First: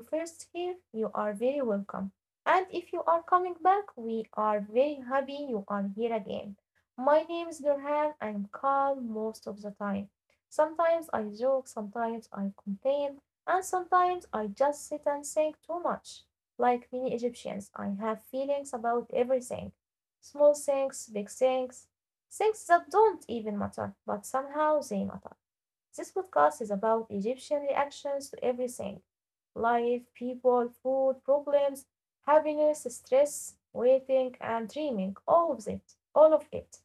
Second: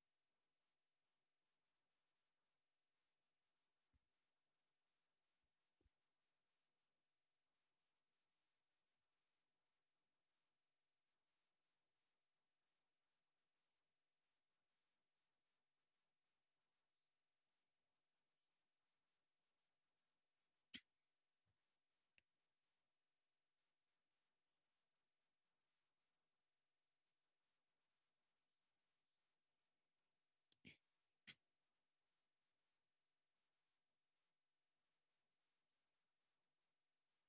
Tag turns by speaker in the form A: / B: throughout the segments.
A: first here, you are very welcome. And if you are coming back, we are very happy you are here again. My name is Nurhan. I'm calm most of the time. Sometimes I joke, sometimes I complain, and sometimes I just sit and think too much. Like many Egyptians, I have feelings about everything, small things, big things, things that don't even matter, but somehow they matter. This podcast is about Egyptian reactions to everything: life, people, food, problems, happiness, stress, waiting, and dreaming. All of it. All of it.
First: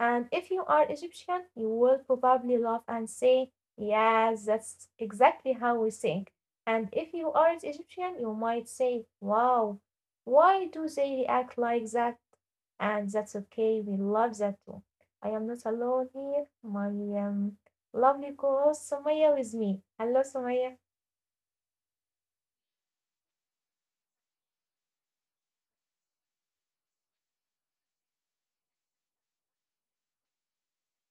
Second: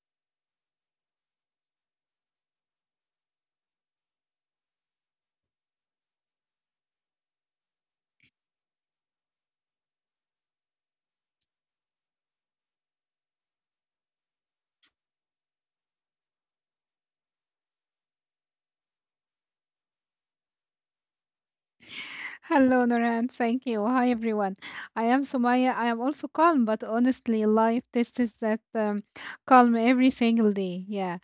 A: And if you are Egyptian, you will probably laugh and say, "Yes, that's exactly how we think." And if you aren't Egyptian, you might say, "Wow, why do they react like that?" And that's okay, we love that too. I am not alone here. My lovely co-host Sumaya with me. Hello, Sumaya.
B: Hello, Noran. Thank you. Hi, everyone. I am Sumaya. I am also calm, but honestly, life tests that calm every single day. Yeah.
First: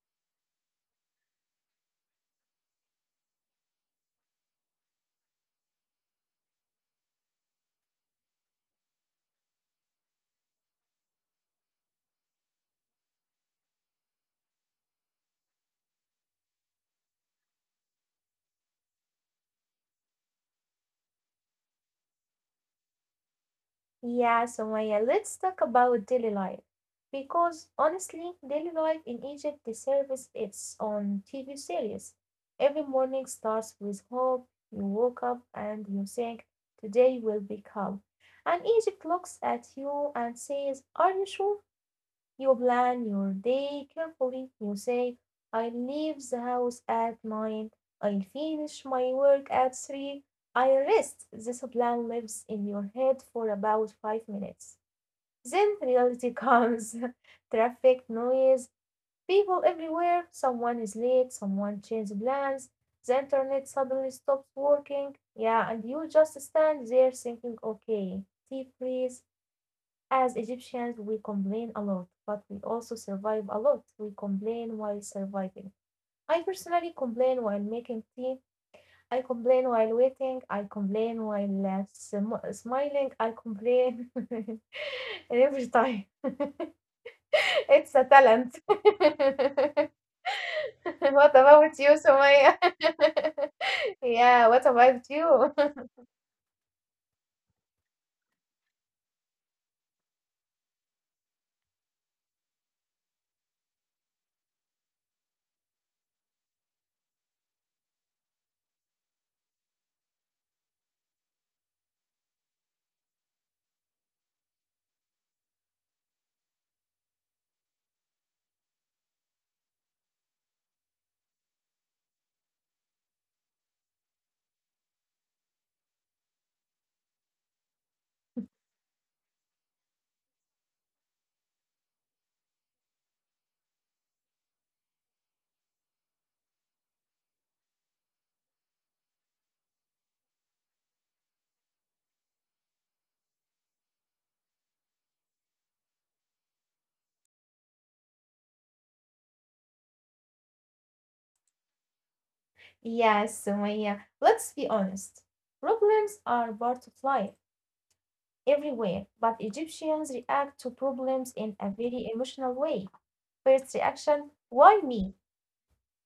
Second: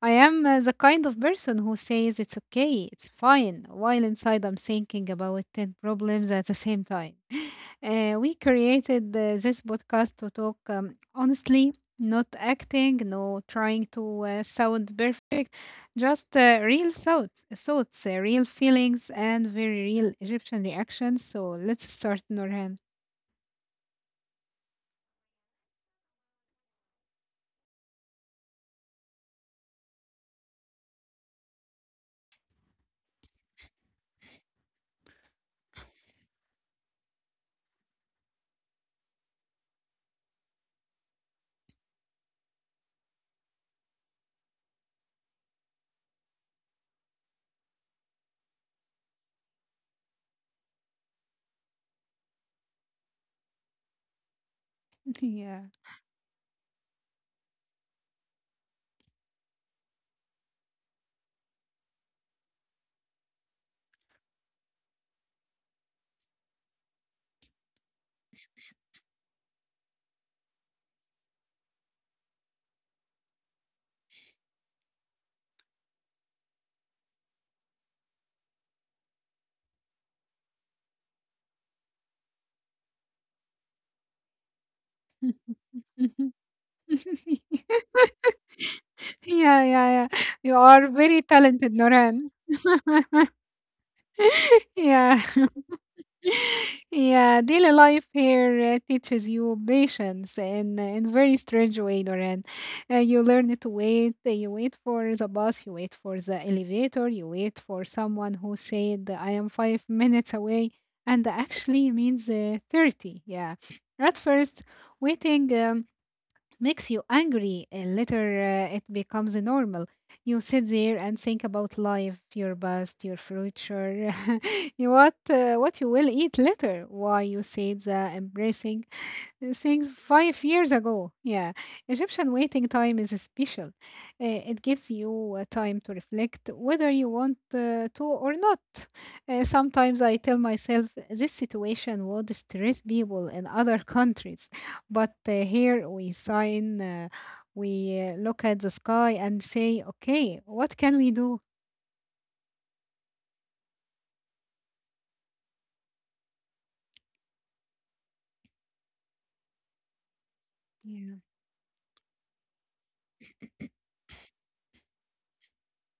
B: I am the kind of person who says it's okay, it's fine, while inside I'm thinking about 10 problems at the same time. We created this podcast to talk honestly, not acting, no trying to sound perfect, just real thoughts, real feelings, and very real Egyptian reactions. So let's start, Norhan.
A: Yeah, Sumaya, let's talk about daily life. Because honestly, daily life in Egypt deserves its own TV series. Every morning starts with hope. You woke up and you think, today will be calm. And Egypt looks at you and says, "Are you sure?" You plan your day carefully. You say, I leave the house at nine, I finish my work at three, I rest. This plan lives in your head for about 5 minutes.
B: Yeah.
A: Then reality comes, traffic, noise, people everywhere, someone is late, someone changes plans, the internet suddenly stops working. Yeah, and you just stand there thinking, okay, deep breath, as Egyptians, we complain a lot, but we also survive a lot. We complain while surviving. I personally complain while making tea. I complain while waiting. I complain while smiling. I complain every time.
B: Yeah,
A: It's a talent.
B: yeah,
A: What
B: yeah. You are very
A: about
B: talented,
A: you,
B: Norhan.
A: Sumaya? Yeah, what about
B: Yeah.
A: you?
B: Yeah, daily life here teaches you patience in very strange way, Doran. You learn to wait. You wait for the bus. You wait for the elevator. You wait for someone who said I am 5 minutes away, and actually means 30. Yeah. At first, waiting. Makes you angry. Later, it becomes normal. You sit there and think about life, your past, your future, you what you will eat later, why you said the embracing things 5 years ago. Yeah. Egyptian waiting time is special. It gives you time to reflect whether you want to or not. Sometimes I tell myself this situation would stress people in other countries. But here we sign, we look at the sky and say, okay, what can we do?
A: Yes, Sumaya. Let's be honest. Problems are part of life. Everywhere, but Egyptians react to
B: Yeah.
A: problems in a very emotional way. First reaction, "Why me?"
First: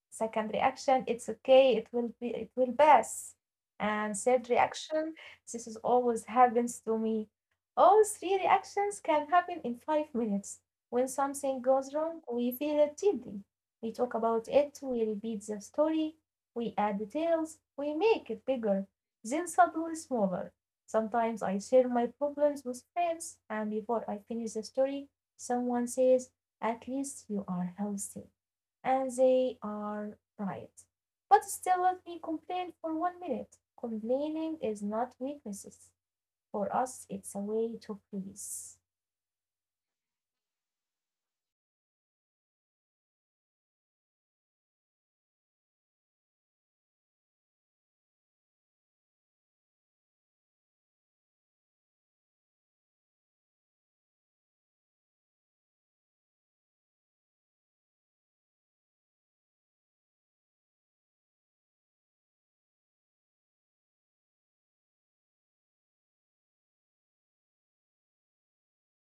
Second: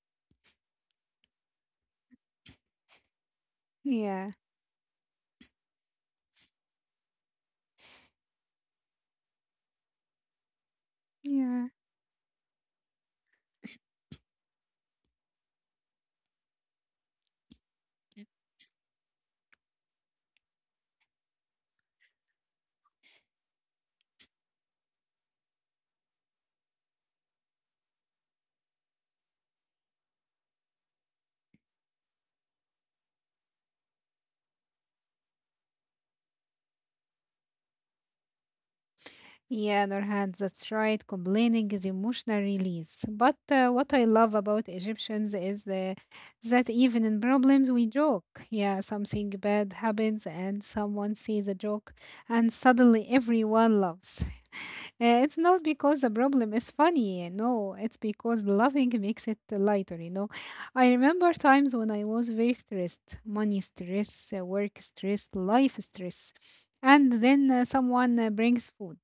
A: Second reaction, it's okay, it will pass. And
B: Yeah.
A: third reaction, this is always happens to me. All three reactions can happen in 5 minutes. When something
B: Yeah.
A: goes wrong, we feel it deeply. We talk about it, we repeat the story, we add details, we make it bigger, then suddenly smaller. Sometimes I share my problems with friends, and before I finish the story, someone says, "At least you are healthy." And they are right. But still, let me complain for one minute. Complaining is not weakness; for us it's a way to please.
B: Yeah, Nurhan, that's right. Complaining is emotional release. But what I love about Egyptians is that even in problems, we joke. Yeah, something bad happens and someone sees a joke, and suddenly everyone laughs. It's not because the problem is funny, eh, no, it's because loving makes it lighter, you know. I remember times when I was very stressed, money stress, work stress, life stress. And then someone brings food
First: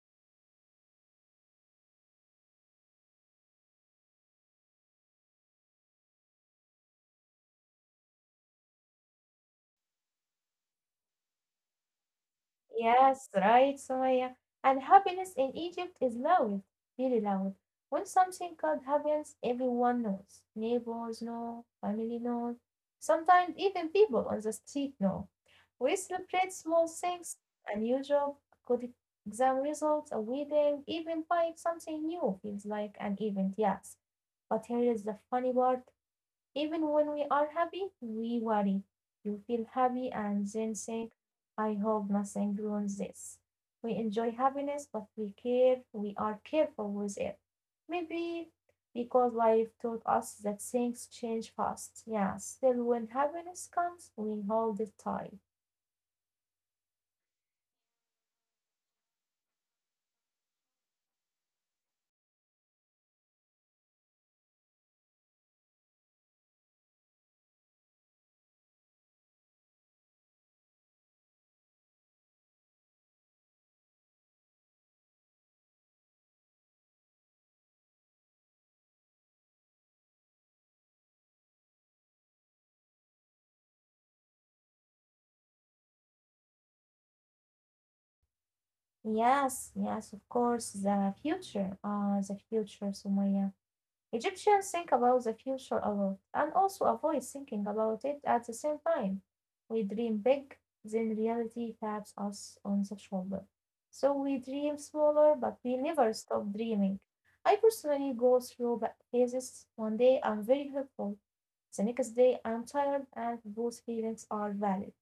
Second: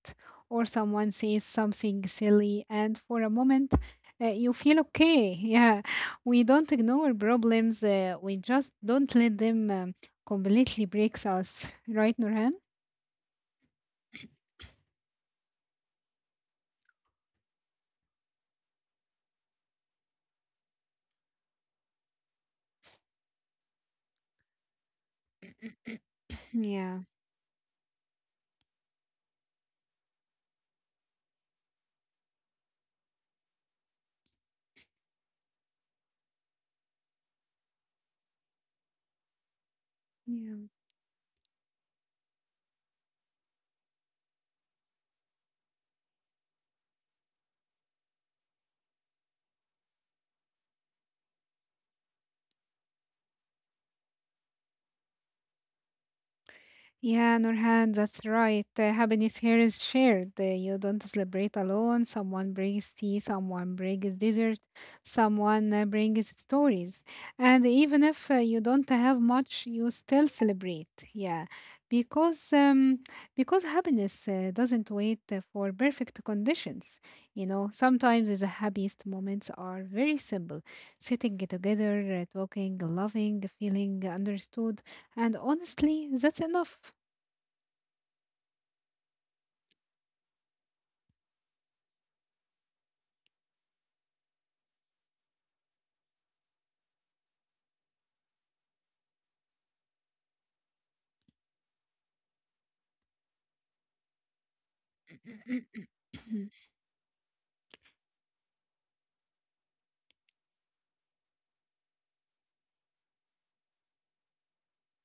B: or someone says something silly, and for a moment, you feel okay. Yeah, we don't ignore problems, we just don't let them completely break us, right, Nurhan?
A: Yes, right, Sumaya. And happiness in Egypt is loud, really loud. When something good happens, everyone knows. Neighbors know, family knows. Sometimes even people on the street know. We celebrate small
B: Yeah,
A: things, unusual, good exam results, a wedding, even buying something new feels like an event, yes. But here is the funny part. Even when we are happy, we worry. You feel happy and
B: yeah.
A: then think, I hope nothing ruins this. We enjoy happiness, but we care, we are careful with it. Maybe because life taught us that things change fast. Yeah, still when happiness comes, we hold it tight.
B: Yeah, Nurhan, that's right. Happiness here is shared. You don't celebrate alone. Someone brings tea, someone brings dessert, someone brings stories. And even if you don't have much, you still celebrate. Yeah, because um, because happiness doesn't wait for perfect conditions. You know, sometimes the happiest moments are very simple: sitting together, talking, loving, feeling understood. And honestly, that's enough.
A: Yes, yes, of course, the future. Ah, the future, Sumaya. Egyptians think about the future a lot, and also avoid thinking about it at the same time. We dream big, then reality taps us on the shoulder. So we dream smaller, but we never stop dreaming. I personally go through phases. One day I'm very hopeful, the next day I'm tired, and both feelings are valid.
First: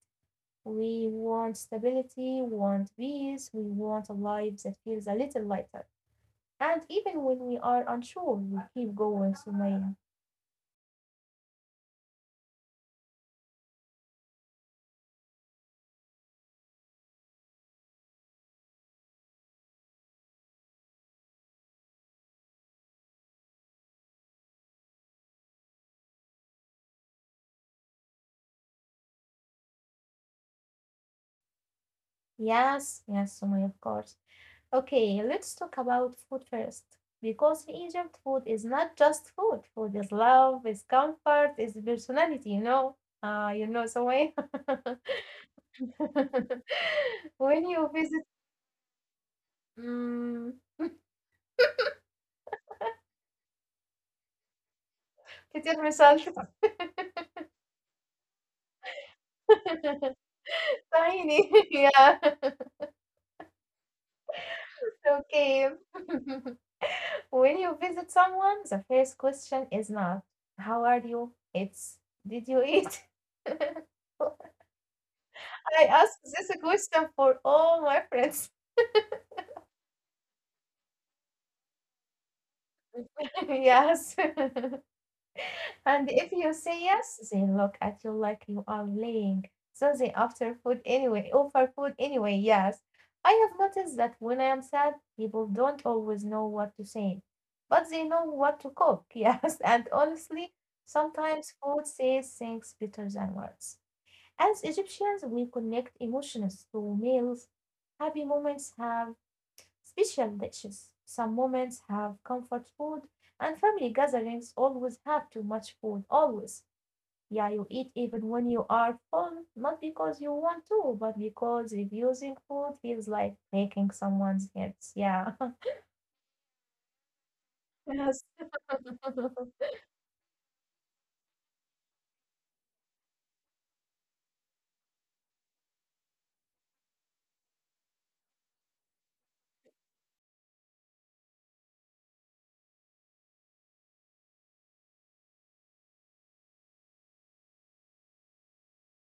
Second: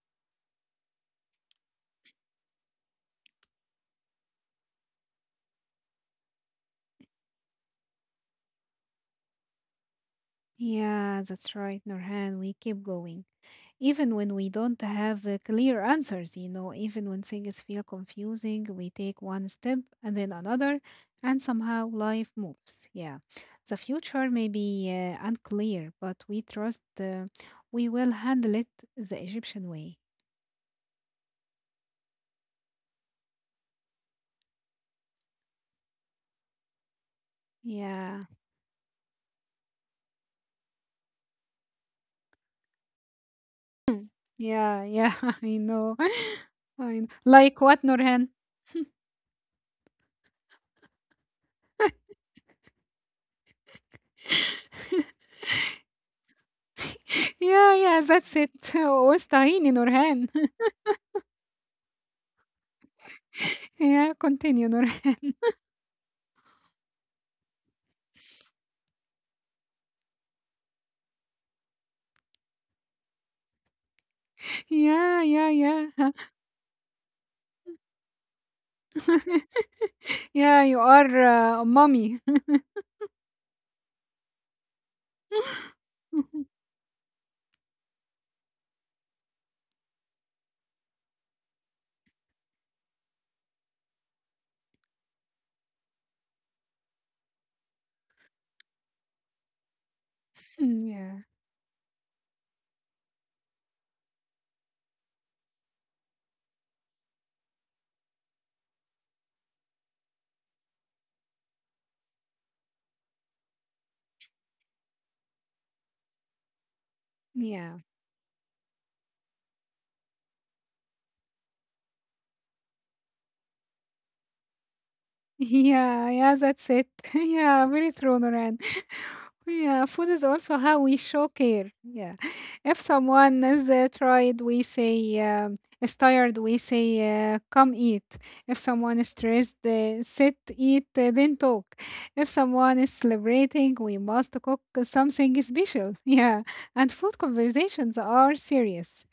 A: We want stability, want peace, we want a life that feels a little lighter. And even when we are unsure, we keep going, Sumaya.
B: Yeah, that's right, Nurhan. We keep going. Even when we don't have clear answers, you know, even when things feel confusing, we take one step and then another, and somehow life moves. Yeah. The future may be unclear, but we trust we will handle it the Egyptian way.
A: Yes, yes, Sumaya, of course. Okay, let's talk about food first. Because in Egypt,
B: Yeah.
A: food is not just food. Food is love, is comfort, is personality, you know. You know, Sumaya.
B: Yeah. Yeah. I know. I know. Like
A: When
B: what,
A: you visit,
B: Nurhan?
A: mm, كتير مثال
B: Yeah. Yeah. That's it. Wastahini, Nurhan.
A: tiny, yeah,
B: Yeah, continue, Nora.
A: okay. When you visit someone, the first question is not, "How are you?" It's, "Did you eat?" I
B: Yeah, yeah, yeah.
A: ask this question for all my friends.
B: Yeah, you are a mommy.
A: Yes. And if you say yes, they look at you like you are lying. So they offer food anyway, yes. I have noticed that when I am sad, people don't always know what to say, but they know what to cook. Yes. And honestly,
B: Yeah,
A: sometimes food says things better than words. As Egyptians, we connect emotions to meals. Happy moments have special dishes. Some moments have comfort food, and family gatherings always have too much food. Always. Yeah, you
B: yeah.
A: eat even when you are full, not because you want to, but because refusing food feels like breaking someone's head. Yeah.
B: Yeah, yeah, that's it. Yeah, very true,
A: Yes.
B: Nora. Yeah, food is also how we show care. Yeah. If someone is tired, we say, come eat. If someone is stressed, sit, eat, then talk. If someone is celebrating, we must cook something special. Yeah. And food conversations are serious.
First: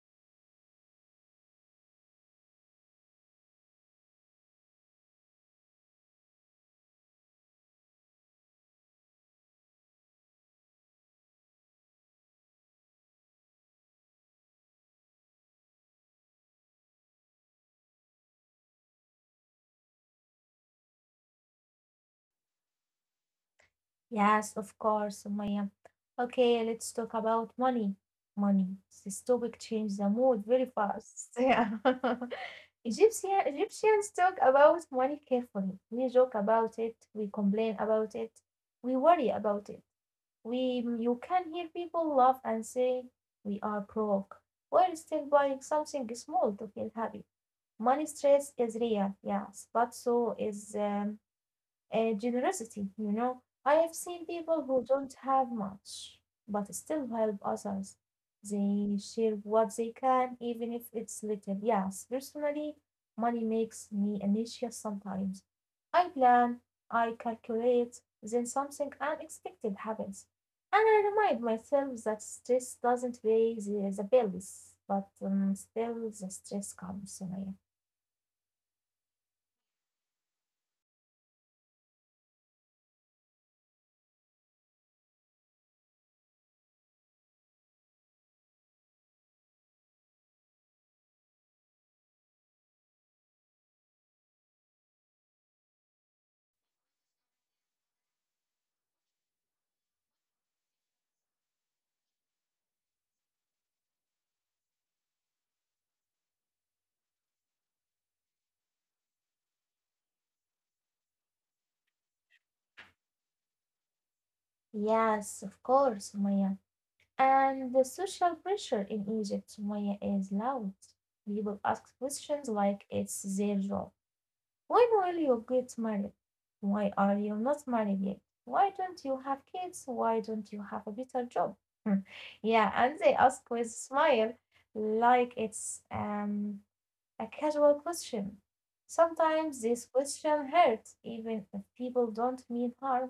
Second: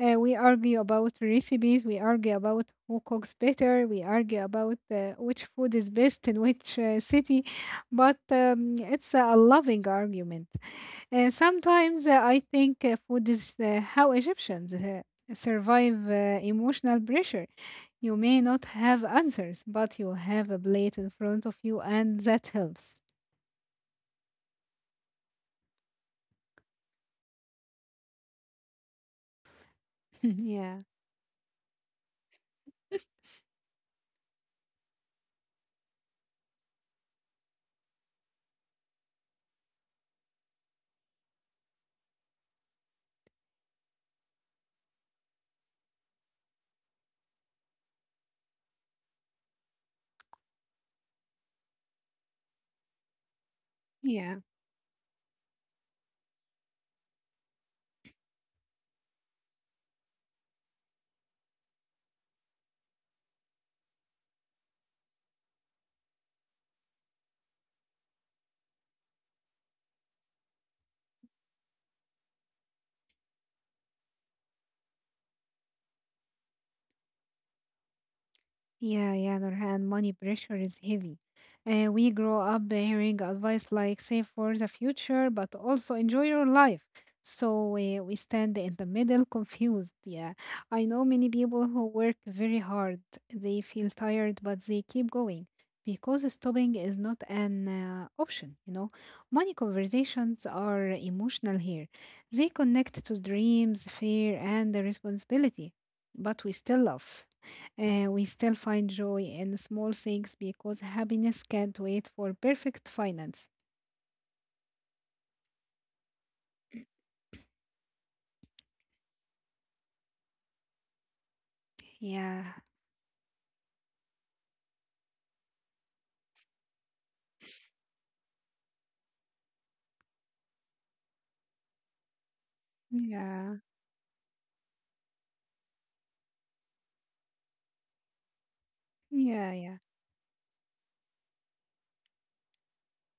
B: We argue about recipes, we argue about who cooks better, we argue about which food is best in which city, but it's a loving argument. Sometimes I think food is how Egyptians survive emotional pressure. You may not have answers, but you have a plate in front of you, and that helps.
A: Yes, of course, Sumaya. Okay, let's talk about money. Money. This topic changed the mood very
B: Yeah.
A: fast. Yeah. Egyptians talk about money carefully. We joke about it. We complain about it. We worry about it. You can hear people laugh and say, "We are broke," while still buying something small to feel happy. Money stress is real, yes, but so is generosity. You know, I have seen
B: Yeah.
A: people who don't have much, but still help others. They share what they can, even if it's little. Yes, personally, money makes me anxious sometimes. I plan, I calculate, then something unexpected happens. And I remind myself that stress doesn't pay the bills, but still the stress comes, Sumaya.
B: Yeah, yeah, Nurhan, money pressure is heavy. We grow up hearing advice like save for the future, but also enjoy your life. So we stand in the middle confused. Yeah, I know many people who work very hard. They feel tired, but they keep going because stopping is not an option, you know. Money conversations are emotional here. They connect to dreams, fear, and the responsibility, but we still love. We still find joy in small things because happiness can't wait for perfect finance.
A: Yes, of course, Sumaya. And the social pressure in Egypt, Sumaya, is loud. People ask
B: Yeah,
A: questions like it's their job. When will you get married? Why are you not married yet? Why don't you have kids? Why don't you have a better job? Yeah, and they ask
B: yeah,
A: with smile, like it's a casual question.
B: yeah,
A: Sometimes
B: yeah,
A: this question hurts, even if people don't mean harm.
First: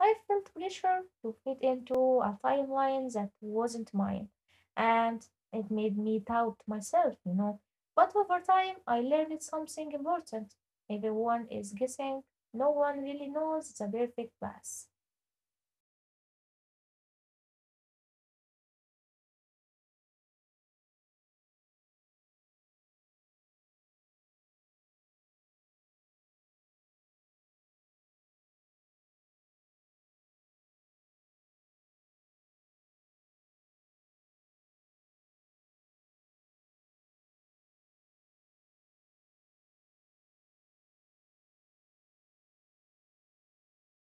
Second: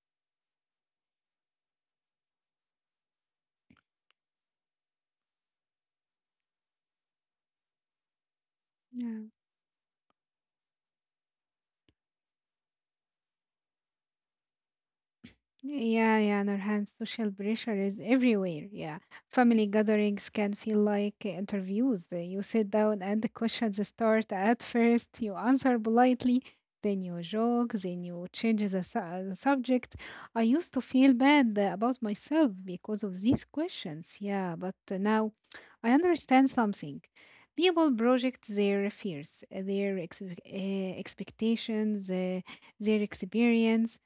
A: I felt pressure to fit into a timeline that wasn't mine, and it made me doubt myself, you know. But over time, I
B: yeah.
A: learned something important. Everyone is guessing, no one really knows the perfect path.
B: Yeah, yeah, on our hand, social pressure is everywhere. Yeah. Family gatherings can feel like interviews. You sit down and the questions start at first. You answer politely, then you joke, then you change the subject. I used to feel bad about myself because of these questions. Yeah, but now I understand something. People project their fears, their expectations, their experience,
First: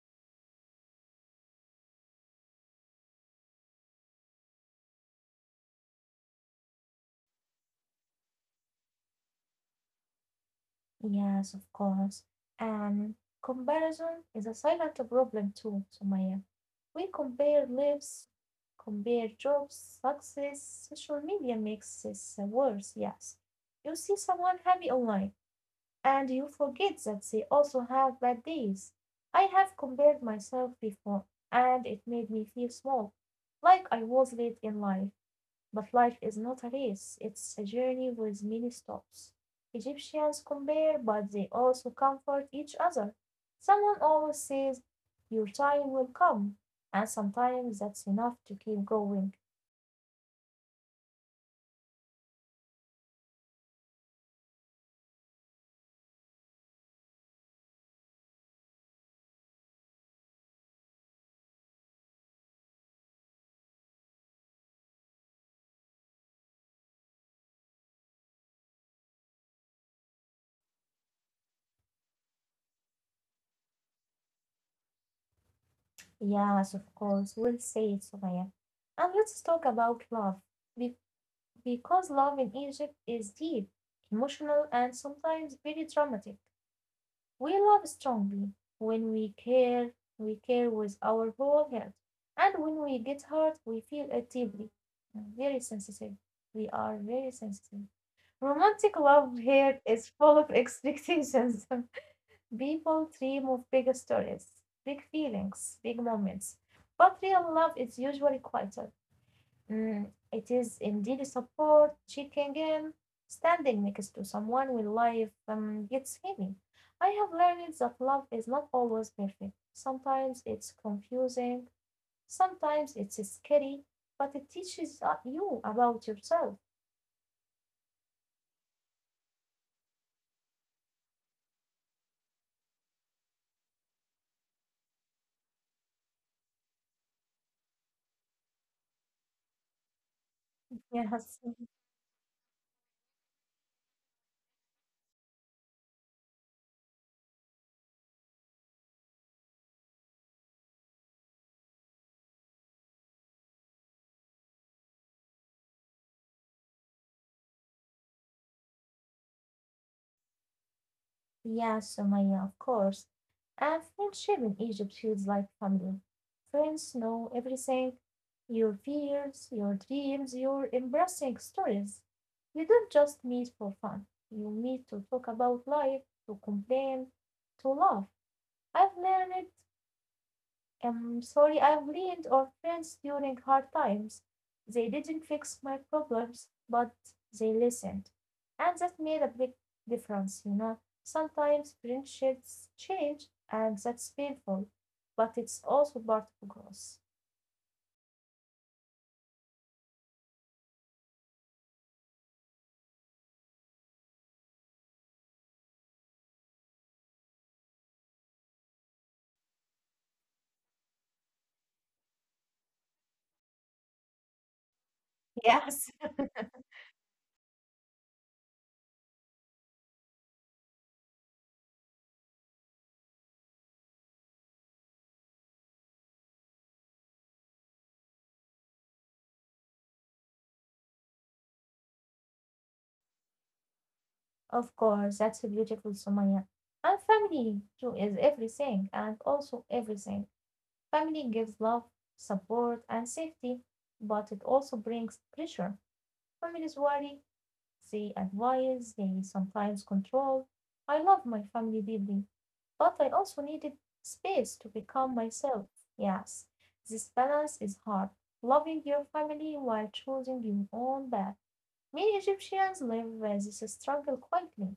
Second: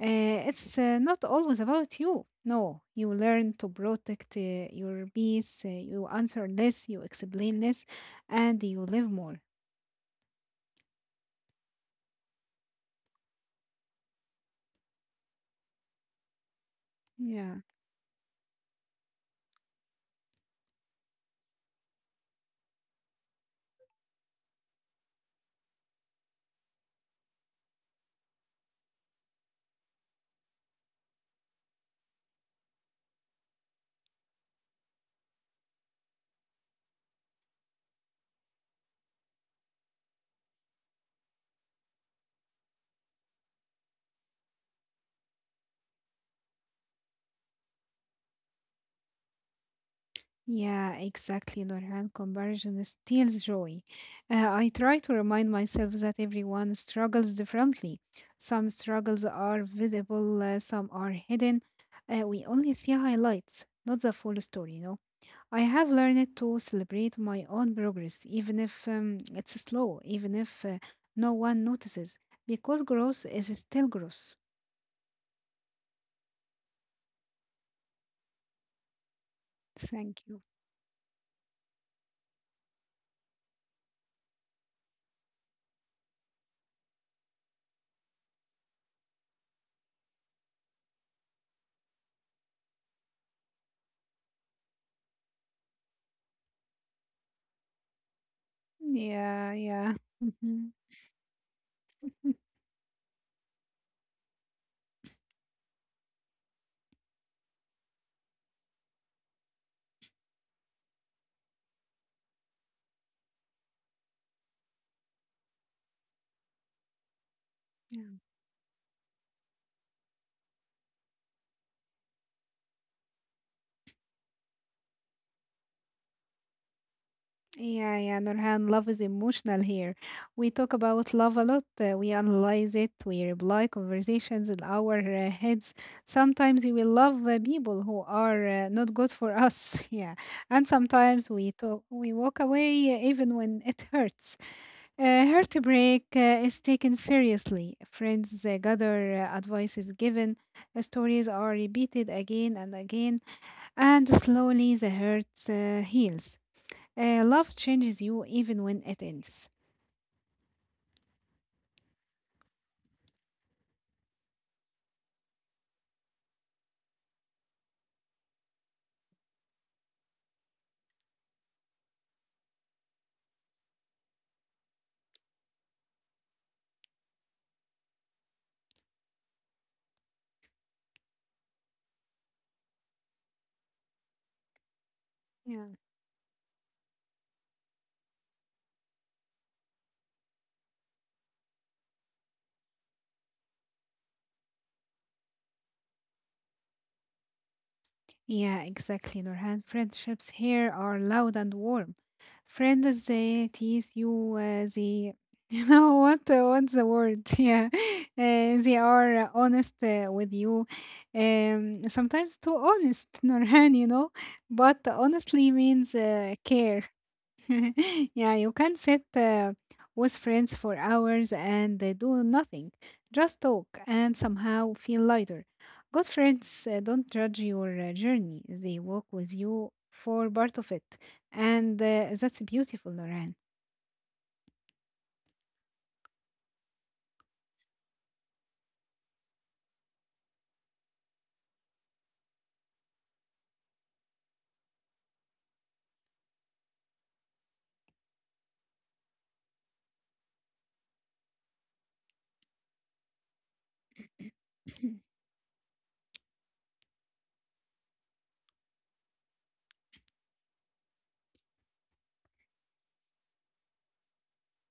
B: it's not always about you. No, you learn to protect your peace, you answer less, you explain less, and you live more.
A: Yes, of course. And comparison is a silent problem too, Sumaya. We
B: Yeah,
A: compare lives, compare jobs, success. Social media makes this worse, yes. You see someone happy online, and you forget that they also have bad days. I have compared myself before, and it made me feel small, like I was late in life. But life is not a race, it's a journey with many stops. Egyptians compare, but they also comfort each other. Someone always says, "Your time will come," and sometimes that's enough to keep going.
B: yeah, exactly, Nurhan. Comparison steals joy. I try to remind myself that everyone struggles differently. Some struggles are visible, some are hidden. We only see highlights, not the full story, you know. I have learned to celebrate my own progress, even if it's slow, even if no one notices, because growth is still growth.
A: Yes, of course, we'll say it, Sumaya. And let's talk about
B: Thank
A: love,
B: you.
A: be- because love in Egypt is deep, emotional, and sometimes very dramatic. We love strongly. When we care with our whole heart, and when we get hurt, we feel it deeply. Very sensitive. We are very sensitive. Romantic love
B: Yeah,
A: here
B: yeah.
A: is full of
B: Mhm.
A: expectations. People dream of big stories, big feelings, big moments. But real love is usually quieter. It is indeed support. Checking in, standing next to someone when life gets heavy. I have learned that love is not always perfect. Sometimes it's confusing, sometimes it's scary, but it teaches you about yourself.
B: Yeah, yeah, Nurhan, love is emotional here. We talk about love a lot. We analyze it. We reply conversations in our heads. Sometimes we will love people who are not good for us. Yeah, and sometimes
A: Yes.
B: we talk. We walk away even when it hurts. Heartbreak is taken seriously. Friends gather, advice is given, stories are repeated again and again, and slowly the hurt heals. Love changes you even when it ends.
A: Yeah, Sumaya, of course. And friendship in Egypt feels like family. Friends know everything, your fears, your dreams, your embarrassing stories. You don't just meet for fun, you meet to talk about life, to complain, to laugh. I've learned I Am sorry I've leaned on friends during hard times. They didn't fix
B: Yeah.
A: my problems, but they listened. And that made a big difference, you know. Sometimes friendships change, and that's painful, but it's also part of growth.
B: Yeah, exactly, Nurhan. Friendships here are loud and warm. Friends, they tease you. You know what? What's the word? Yeah, they are honest with you. Sometimes too honest, Nurhan. You know, but honestly
A: Yes.
B: means care. Yeah, you can sit with friends for hours and do nothing, just talk and somehow feel lighter. Good friends don't judge your journey, they walk with you for part of it. And that's beautiful, Noran.
A: Of course, that's beautiful, Sumaya. And family too is everything and also everything. Family gives love, support, and safety, but it also brings pressure. Families worry, they advise, they sometimes control. I love my family deeply, but I also needed space to become myself. Yes, this balance is hard. Loving your family while choosing your own path. Many Egyptians live with this struggle quietly.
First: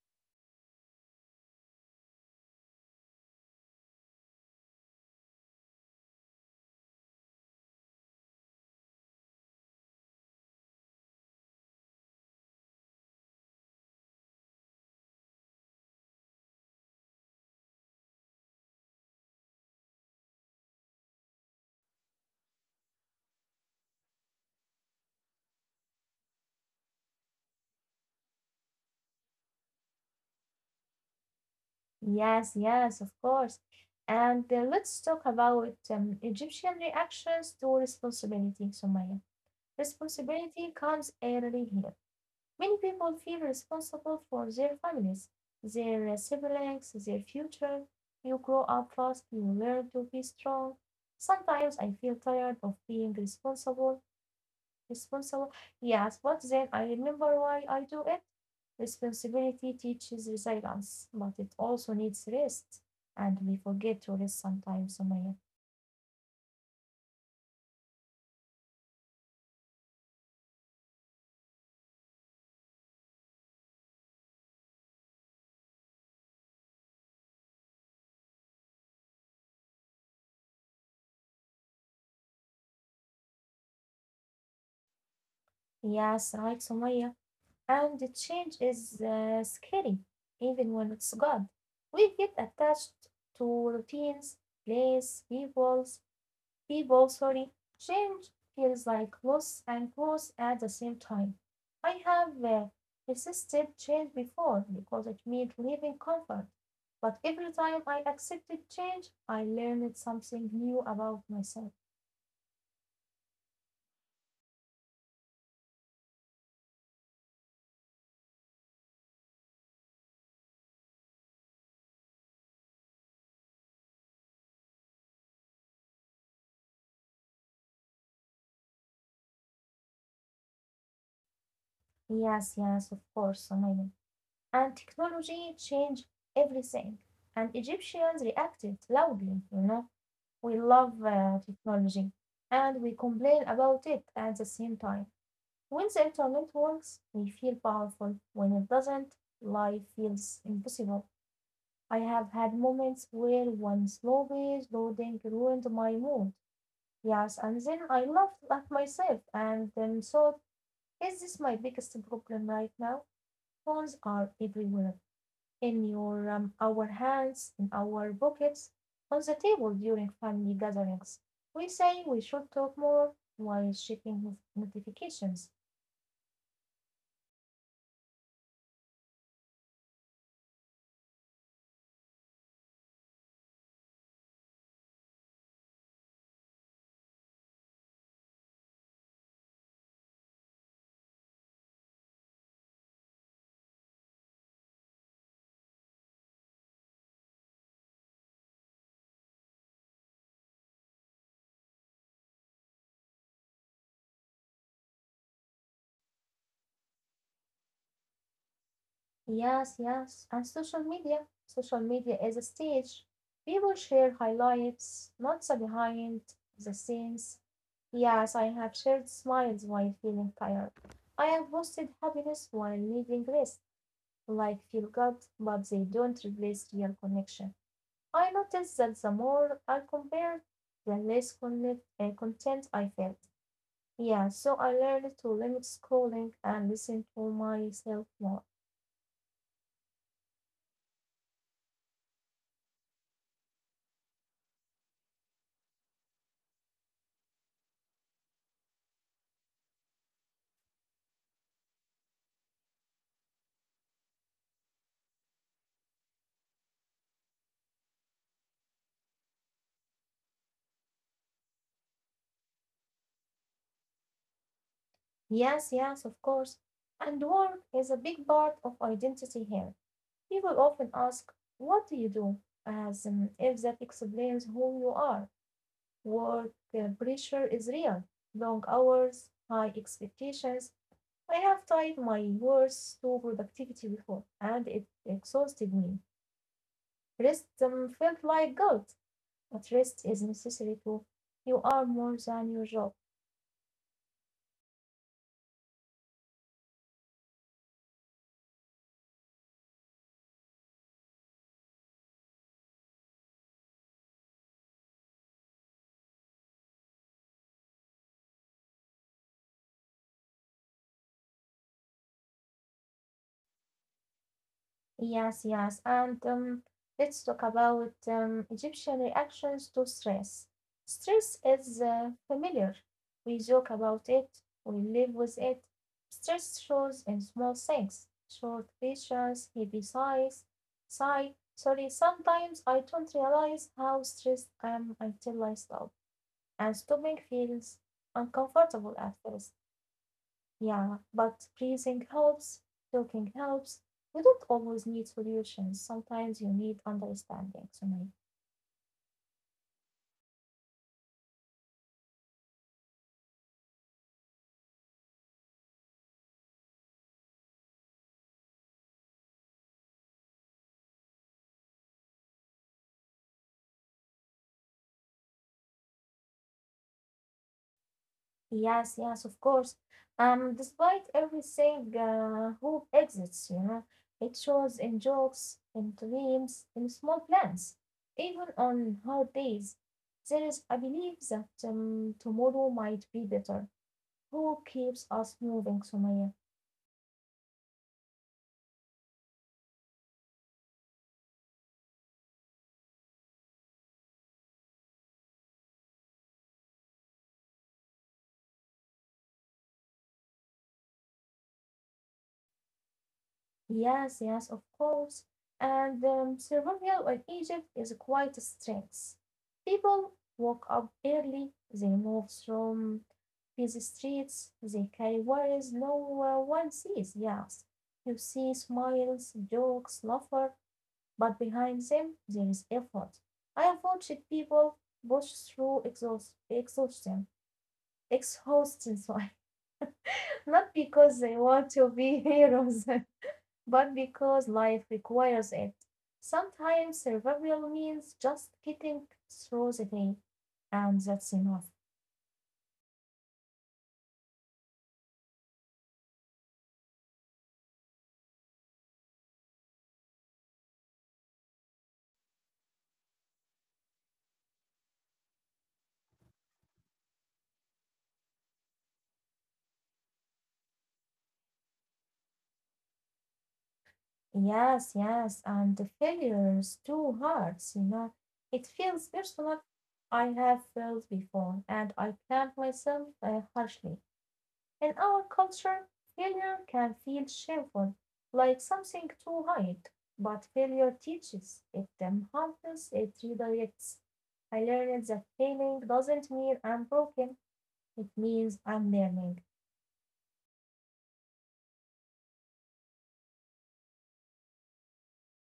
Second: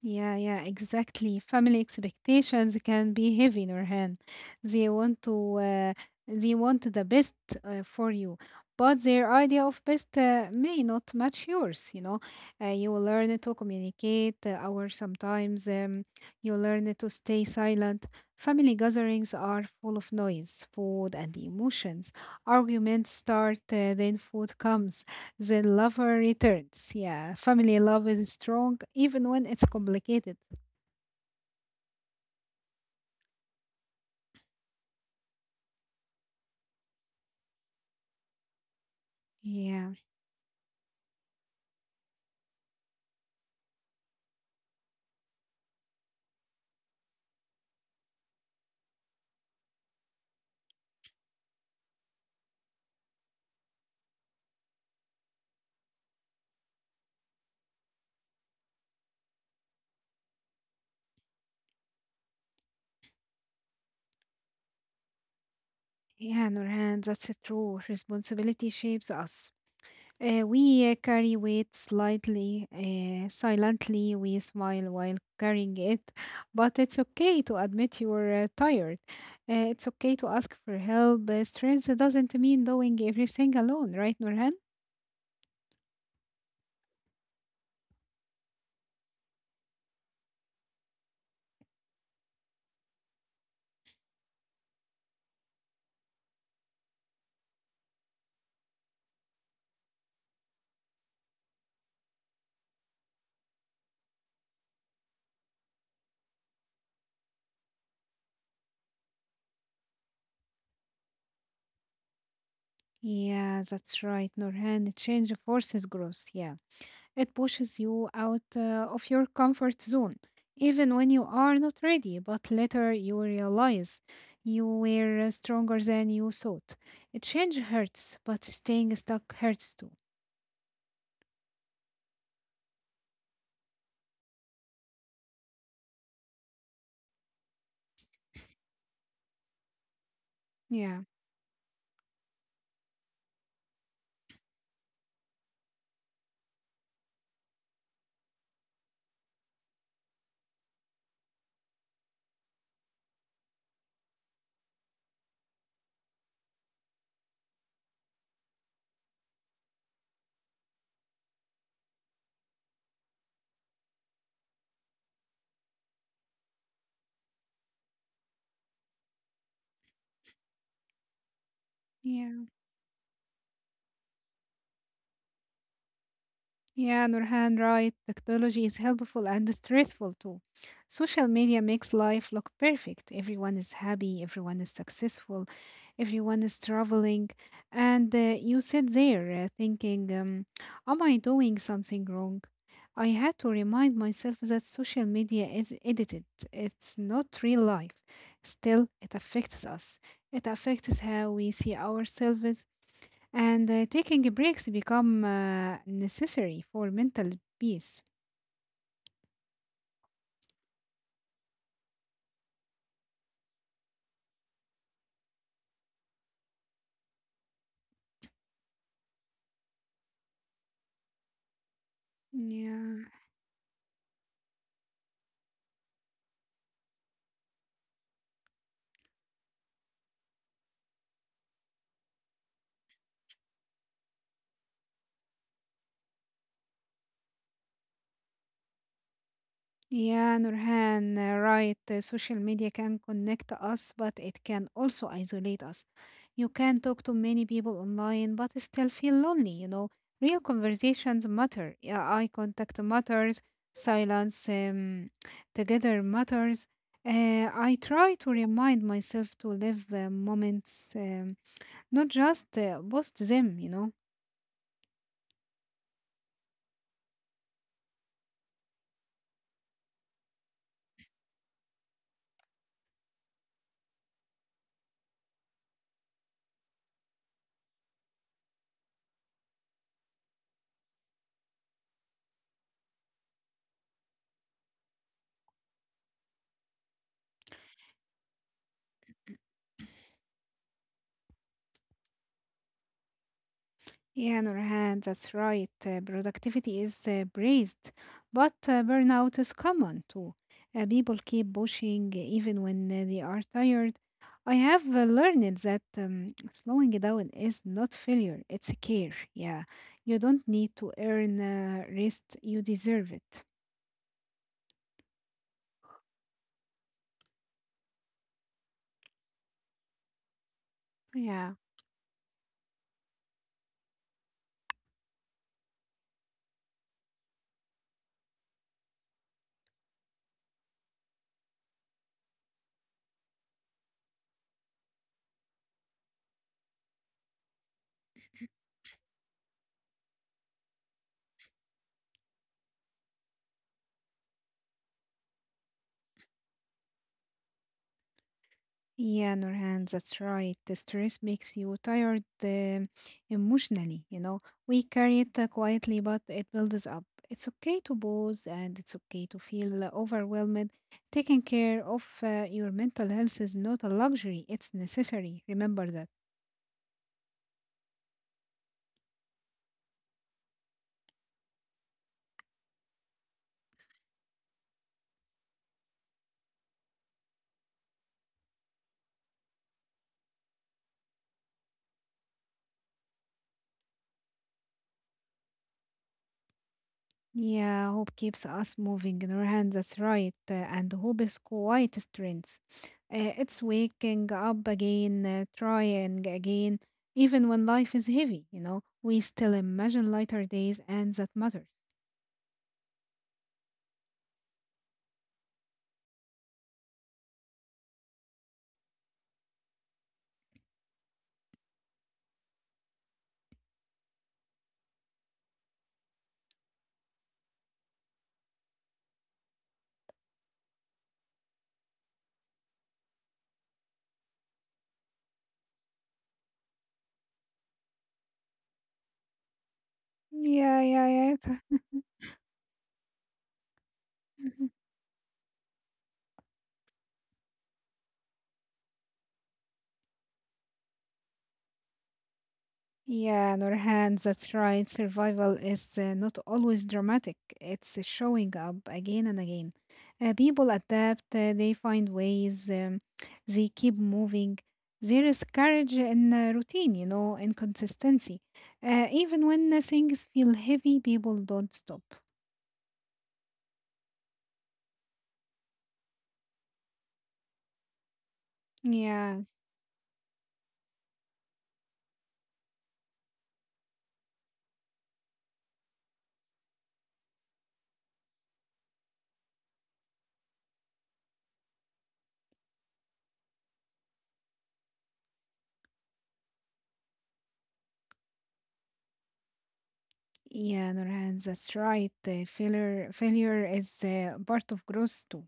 B: Yeah, yeah, exactly. Family expectations can be heavy, Nurhan. They want to, uh, they want the best for you, but their idea of best may not match yours. You know, you learn to communicate, or sometimes you learn to stay silent. Family gatherings are full of noise, food, and emotions. Arguments start, then food comes. The lover returns. Yeah, family love is strong even when it's complicated.
A: Yes, yes, of course. And let's talk about Egyptian reactions to responsibility, Sumaya.
B: Yeah,
A: Responsibility comes early here. Many people feel responsible for their families, their siblings, their future. You grow up fast, you learn to be strong. Sometimes I feel tired of being responsible. Yes, but then I remember why I do it. Responsibility teaches resilience, but it also needs rest, and we forget to rest sometimes, Sumaya.
B: yeah, Nurhan, that's a true. Responsibility shapes us. We carry weight slightly, silently. We smile while carrying it, but it's okay to admit you're tired. It's okay to ask for help. Strength doesn't mean doing everything alone, right, Nurhan?
A: Yes, right, Sumaya. And the change is scary, even when it's good. We get attached to routines, place, peoples, people, sorry. Change feels like loss and growth at the same time. I have resisted change before because it meant leaving comfort. But every time I accepted change, I learned something new about myself.
B: Yeah, that's right, Nurhan. Change forces growth. Yeah. It pushes you out of your comfort zone, even when you are not ready. But later you realize you were stronger than you thought. A change hurts, but staying stuck hurts too.
A: Yes, yes, of course, Sumaina. And technology changed everything. And Egyptians reacted loudly, you know. We
B: Yeah.
A: love technology and we complain about it at the same time. When the internet works, we feel powerful. When it doesn't, life feels impossible. I have had moments where one slow page loading ruined my mood. Yes, and then I laughed at myself and then thought, is this my biggest problem right now? Phones are everywhere in your our hands, in our pockets, on the table during family gatherings. We say we
B: Yeah.
A: should talk more while checking notifications.
B: Yeah, Nurhan, right. Technology is helpful and stressful too. Social media makes life look perfect. Everyone is happy, everyone is successful, everyone is traveling, and you sit there thinking, am I doing something wrong? I had to remind myself that social media is edited, it's not real life. Still it affects us, it affects how we see ourselves, and taking breaks become necessary for mental peace.
A: Yes, yes, and social media. Social media is a stage. People share highlights, not the behind the scenes. Yes, I have shared smiles while feeling tired. I have posted happiness while
B: Yeah.
A: needing rest. Like feel good, but they don't replace real connection. I noticed that the more I compared, the less content I felt. Yeah, so I learned to limit scrolling and listen to myself more.
B: Yeah, Nurhan, right. Social media can connect us, but it can also isolate us. You can talk to many people online, but still feel lonely, you know. Real conversations matter. Yeah, eye contact matters. Silence together matters. I try to remind myself to live moments, not just post them, you know.
A: Yes, yes, of course. And work is a big part of identity here. People often ask, what do you do? As if that explains who you are. Work pressure is real. Long hours, high expectations. I have tied my words to productivity before, and it exhausted me. Rest felt like guilt, but rest is necessary too. You are more than your job.
B: Yeah, Nurhan, that's right. Productivity is praised, but burnout is common too. People keep pushing even when they are tired. I have learned that slowing down is not failure, it's care. Yeah, you don't need to earn rest, you deserve it.
A: Yes, yes. And Let's talk about Egyptian reactions to stress. Stress
B: Yeah.
A: is familiar. We joke about it, we live with it. Stress shows in small things short visions, heavy sighs, sigh. Sorry, sometimes I don't realize how stressed I am until I stop. And stopping feels uncomfortable at first. Yeah, but breathing helps, talking helps. You don't always need solutions. Sometimes you need understanding, Sumaya.
B: Yeah, Nurhan, that's right. The stress makes you tired emotionally, you know. We carry it quietly, but it builds up. It's okay to pause and it's okay to feel overwhelmed. Taking care of your mental health is not a luxury, it's necessary. Remember that.
A: Yes, yes, of course. Despite everything, hope exists, you know. It shows in jokes, in dreams, in small plans, even on hard days. There is a belief that tomorrow might be better. Hope keeps us moving, Sumaya.
B: Yeah, hope keeps us moving in our hands. That's right. And hope is quite strength. It's waking up again, trying again, even when life is heavy, you know, we still imagine lighter days, and that matters.
A: Yes, yes, of course. And Survival in Egypt is quite a strength. People woke up early, they move through busy streets, they carry worries no one sees, yes. You see smiles, jokes, laughter, but behind them there is effort. I have watched people push through exhaust, exhaustion, exhaustion, sorry, not
B: Yeah, yeah,
A: because they
B: yeah.
A: want to be heroes. But because life requires it, sometimes survival means just getting through the day, and that's enough.
B: Yeah, Nurhan, that's right. Survival is not always dramatic. It's showing up again and again. People adapt, they find ways, they keep moving. There is courage in routine, you know, in consistency. Even when things feel heavy, people don't stop.
A: Yes, yes, and the failures too hurts, you know. It feels
B: Yeah,
A: personal. I have failed before, and I blamed myself harshly. In our culture failure can feel shameful, like something to hide, but failure teaches, it humbles, it redirects. I learned that failing doesn't mean I'm broken, it means I'm learning.
B: yeah, Nurhan, that's right. Failure is part of growth too.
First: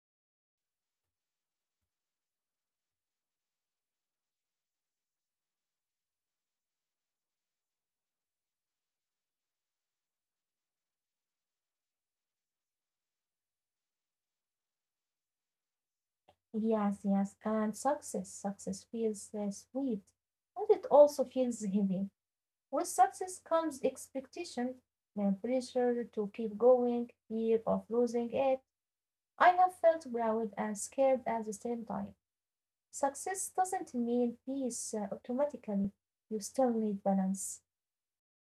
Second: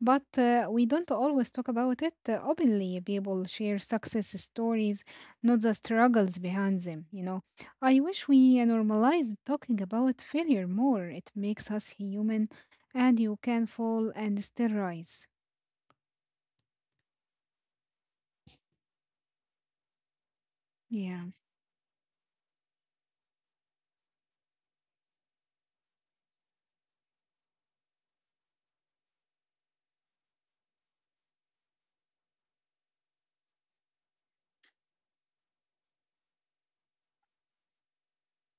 B: But we don't always talk about it openly. People share success stories, not the struggles behind them, you know. I wish we normalized talking about failure more. It makes us human, and you can fall and still rise.
A: Yes, yes, and success, success feels sweet, but it
B: Yeah.
A: also feels heavy. With success comes expectation and pressure to keep going, fear of losing it. I have felt proud and scared at the same time. Success doesn't mean peace automatically. You still need balance.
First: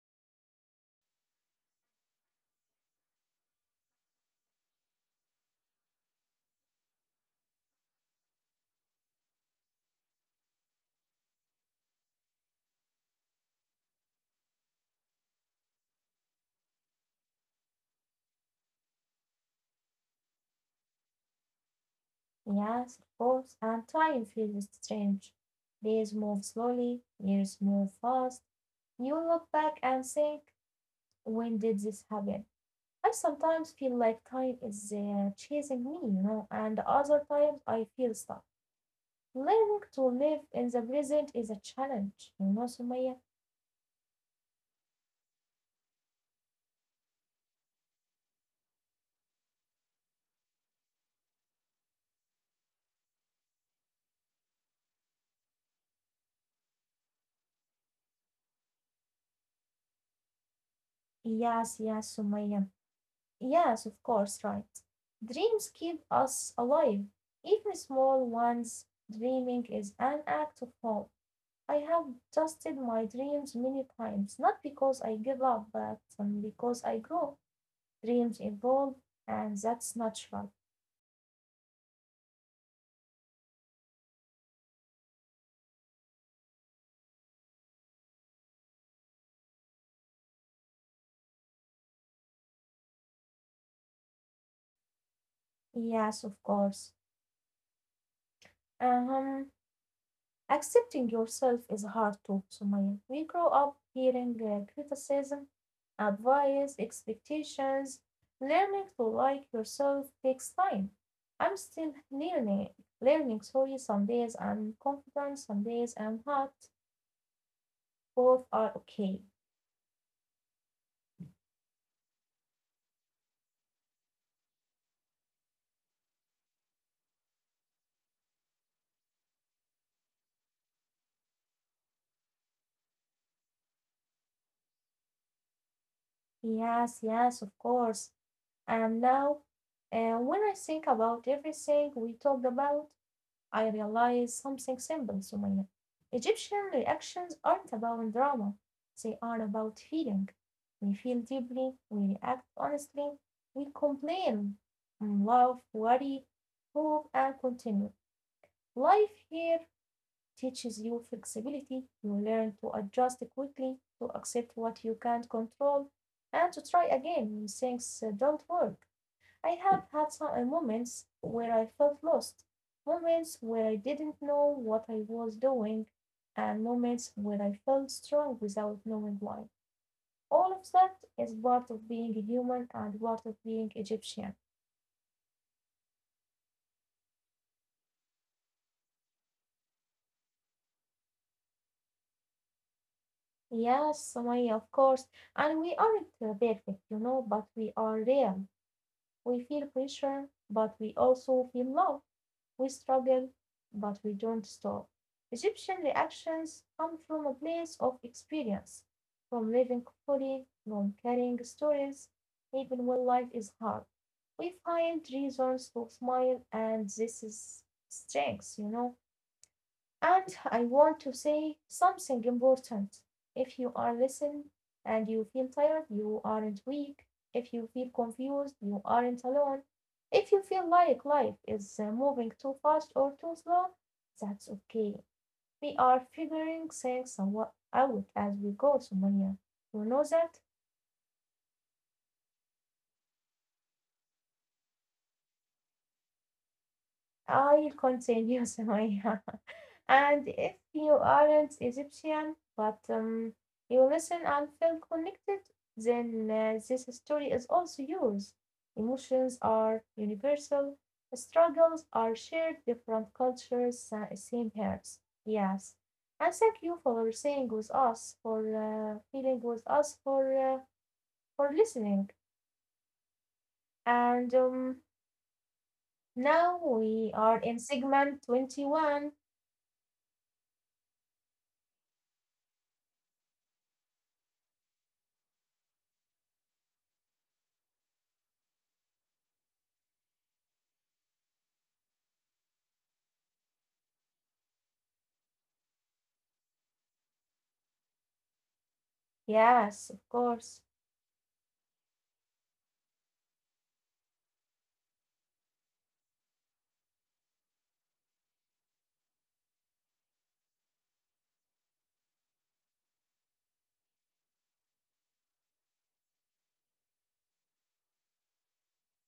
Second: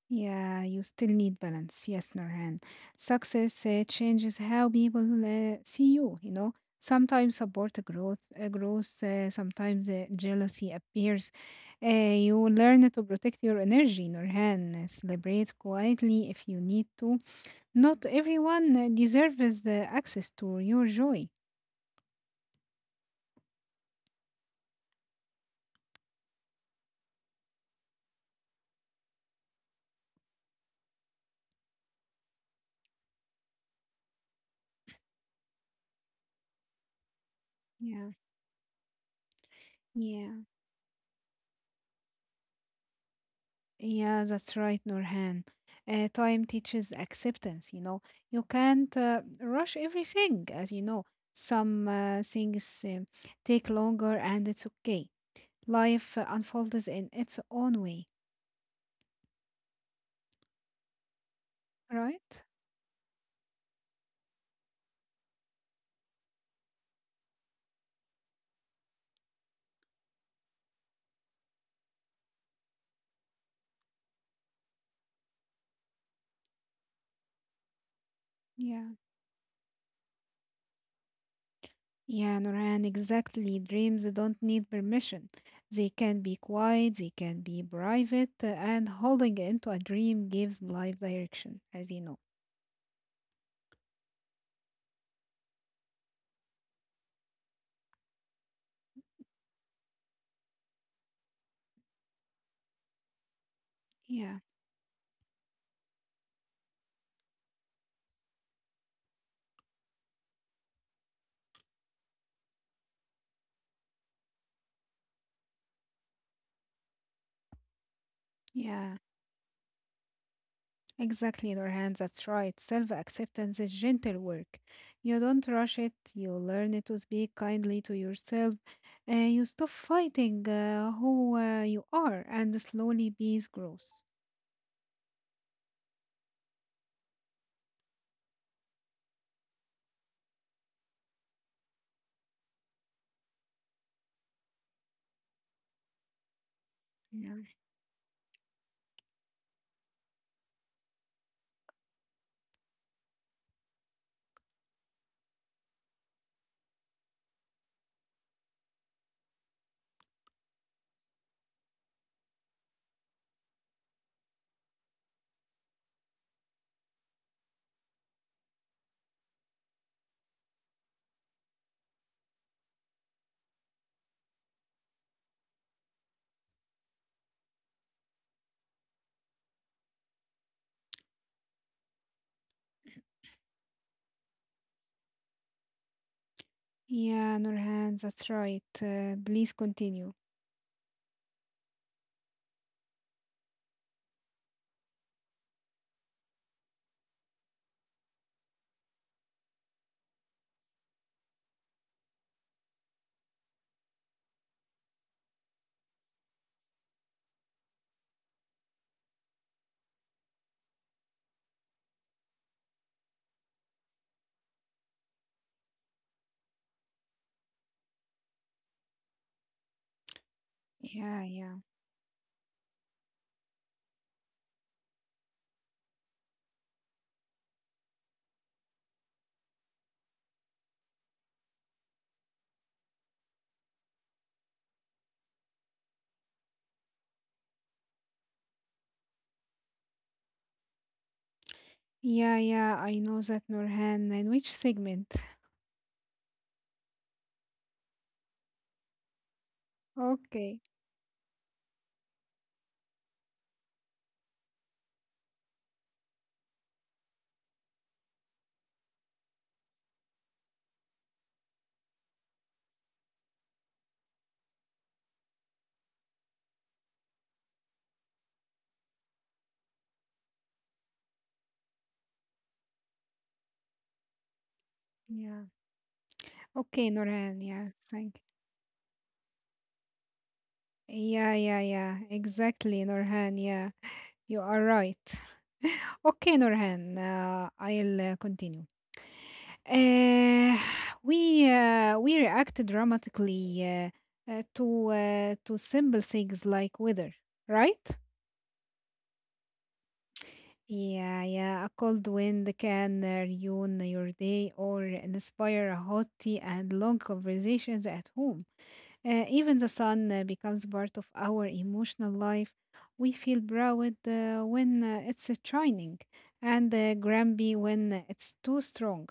B: Yeah, you still need balance. Yes, Norhan. Success changes how people see you, you know. Sometimes support growth, sometimes jealousy appears. You learn to protect your energy, Norhan. Celebrate quietly if you need to. Not everyone deserves access to your joy.
A: Yes, of course, and time feels strange. Days move slowly, years move fast. You look back and think, when did this happen? I sometimes feel like time is chasing me, you know, and other times I
B: Yeah,
A: feel stuck. Learning to
B: yeah.
A: live in the present is a challenge, you know, Sumaya?
B: Yeah, that's right, Nurhan. Time teaches acceptance, you know. You can't rush everything, as you know. Some things take longer and it's okay. Life unfolds in its own way,
A: Yes, yes,
B: right?
A: Sumaya. Yes, of course, right. Dreams keep us alive. Even small ones, dreaming is an act of hope. I have trusted my dreams many times, not because I give up, but because I grow. Dreams
B: Yeah.
A: evolve, and that's natural.
B: Yeah, Nurhan, exactly. Dreams don't need permission. They can be quiet, they can be private, and holding into a dream gives life direction, as you know.
A: Yes, of course. Uh-huh. Accepting yourself is hard too, Sumaya. We grow up
B: Yeah.
A: hearing criticism, advice, expectations. Learning to like yourself takes time. I'm still learning, learning, sorry, some days I'm confident, some days I'm not. Both are
B: Yeah.
A: okay.
B: Exactly, Nurhan, that's right. Self acceptance is gentle work. You don't rush it, you learn to speak kindly to yourself, and you stop fighting who you are, and slowly peace grows.
A: Yes, yes, of course. And now, when I think about everything we talked about, I realized something simple, Sumaya. Egyptian
B: Yeah,
A: reactions aren't about drama, they are about feeling. We feel deeply, we react honestly, we complain, love, worry, hope, and continue. Life here teaches you flexibility, you learn to adjust quickly, to accept what you can't control, and to try again when things don't work. I have had some moments where I felt lost, moments where I didn't know what I was doing, and moments where I felt strong without knowing why. All of that is part of being human and part of being Egyptian.
B: yeah Nurhan, that's right. Please continue.
A: Yes, Sumaya, of course. And we aren't perfect, you know, but we are real. We feel pressure, but we also feel love. We struggle, but we don't stop. Egyptian reactions come from a place of experience, from living fully, from carrying stories, even when life is hard. We find reasons to smile, and this is strength, you know. And I want to
B: Yeah, yeah.
A: say something important. If you are listening and you feel tired, you aren't weak. If you feel confused, you aren't alone. If you feel like life is moving too fast or too slow, that's okay. We are figuring things somewhat out as we go, Sumaya. You know that?
B: Yeah, yeah, I know that, Nurhan. And which segment?
A: I'll continue, Sumaya. And if
B: Okay,
A: you aren't Egyptian but you listen and feel connected, then this story is also yours. Emotions are universal, struggles are shared, different cultures, same hearts. Yes. And thank you for saying with us, for feeling with us, for listening. And
B: yeah.
A: Now
B: Okay,
A: we
B: Nurhan,
A: are in
B: yeah, thank
A: segment 21.
B: Yeah, yeah, yeah, exactly, Nurhan, yeah. You are right. Okay, Nurhan, I'll continue. Uh, we react dramatically to simple things like weather, right?
A: Yes, of course.
B: Yeah, yeah. A cold wind can ruin your day or inspire a hot tea and long conversations at home. Even the sun becomes part of our emotional life. We feel proud when it's shining and grumpy when it's too strong.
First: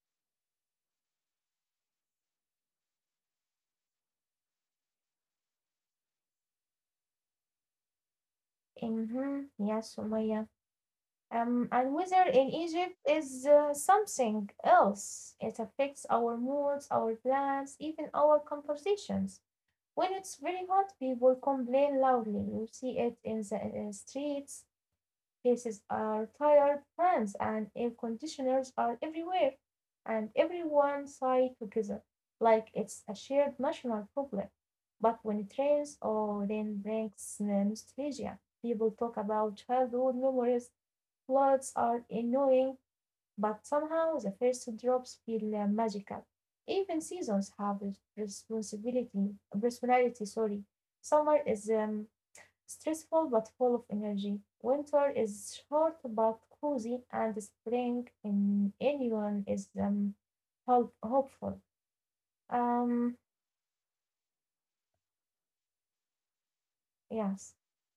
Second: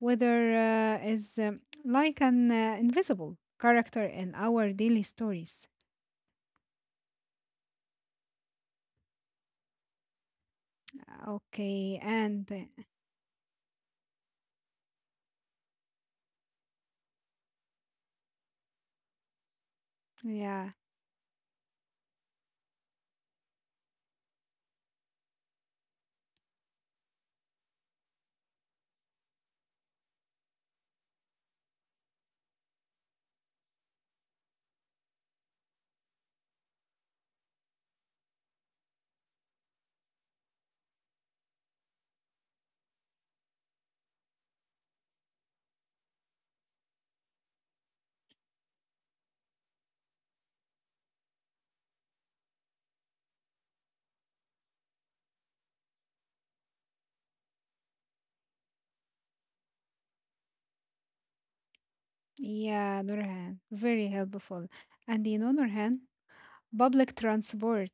B: Weather is like an invisible character in our daily stories.
A: Mm-hmm. Yes, Sumaya. And
B: Okay,
A: weather in
B: and
A: Egypt is something else. It affects our moods, our plans, even our conversations. When it's very
B: yeah,
A: hot, people complain loudly. You see it in the streets. Places are tired, fans and air conditioners are everywhere, and everyone sighs together, like it's a shared national problem. But when it rains, oh, then brings nostalgia. People talk about childhood memories. Clothes are annoying, but somehow the first drops feel magical. Even seasons have a responsibility personality, sorry. Summer is stressful but full of energy. Winter is short but cozy, and spring in anyone is hopeful.
B: yeah,
A: Um,
B: Nurhan, very helpful. And you know, Nurhan, public
A: yes,
B: transport,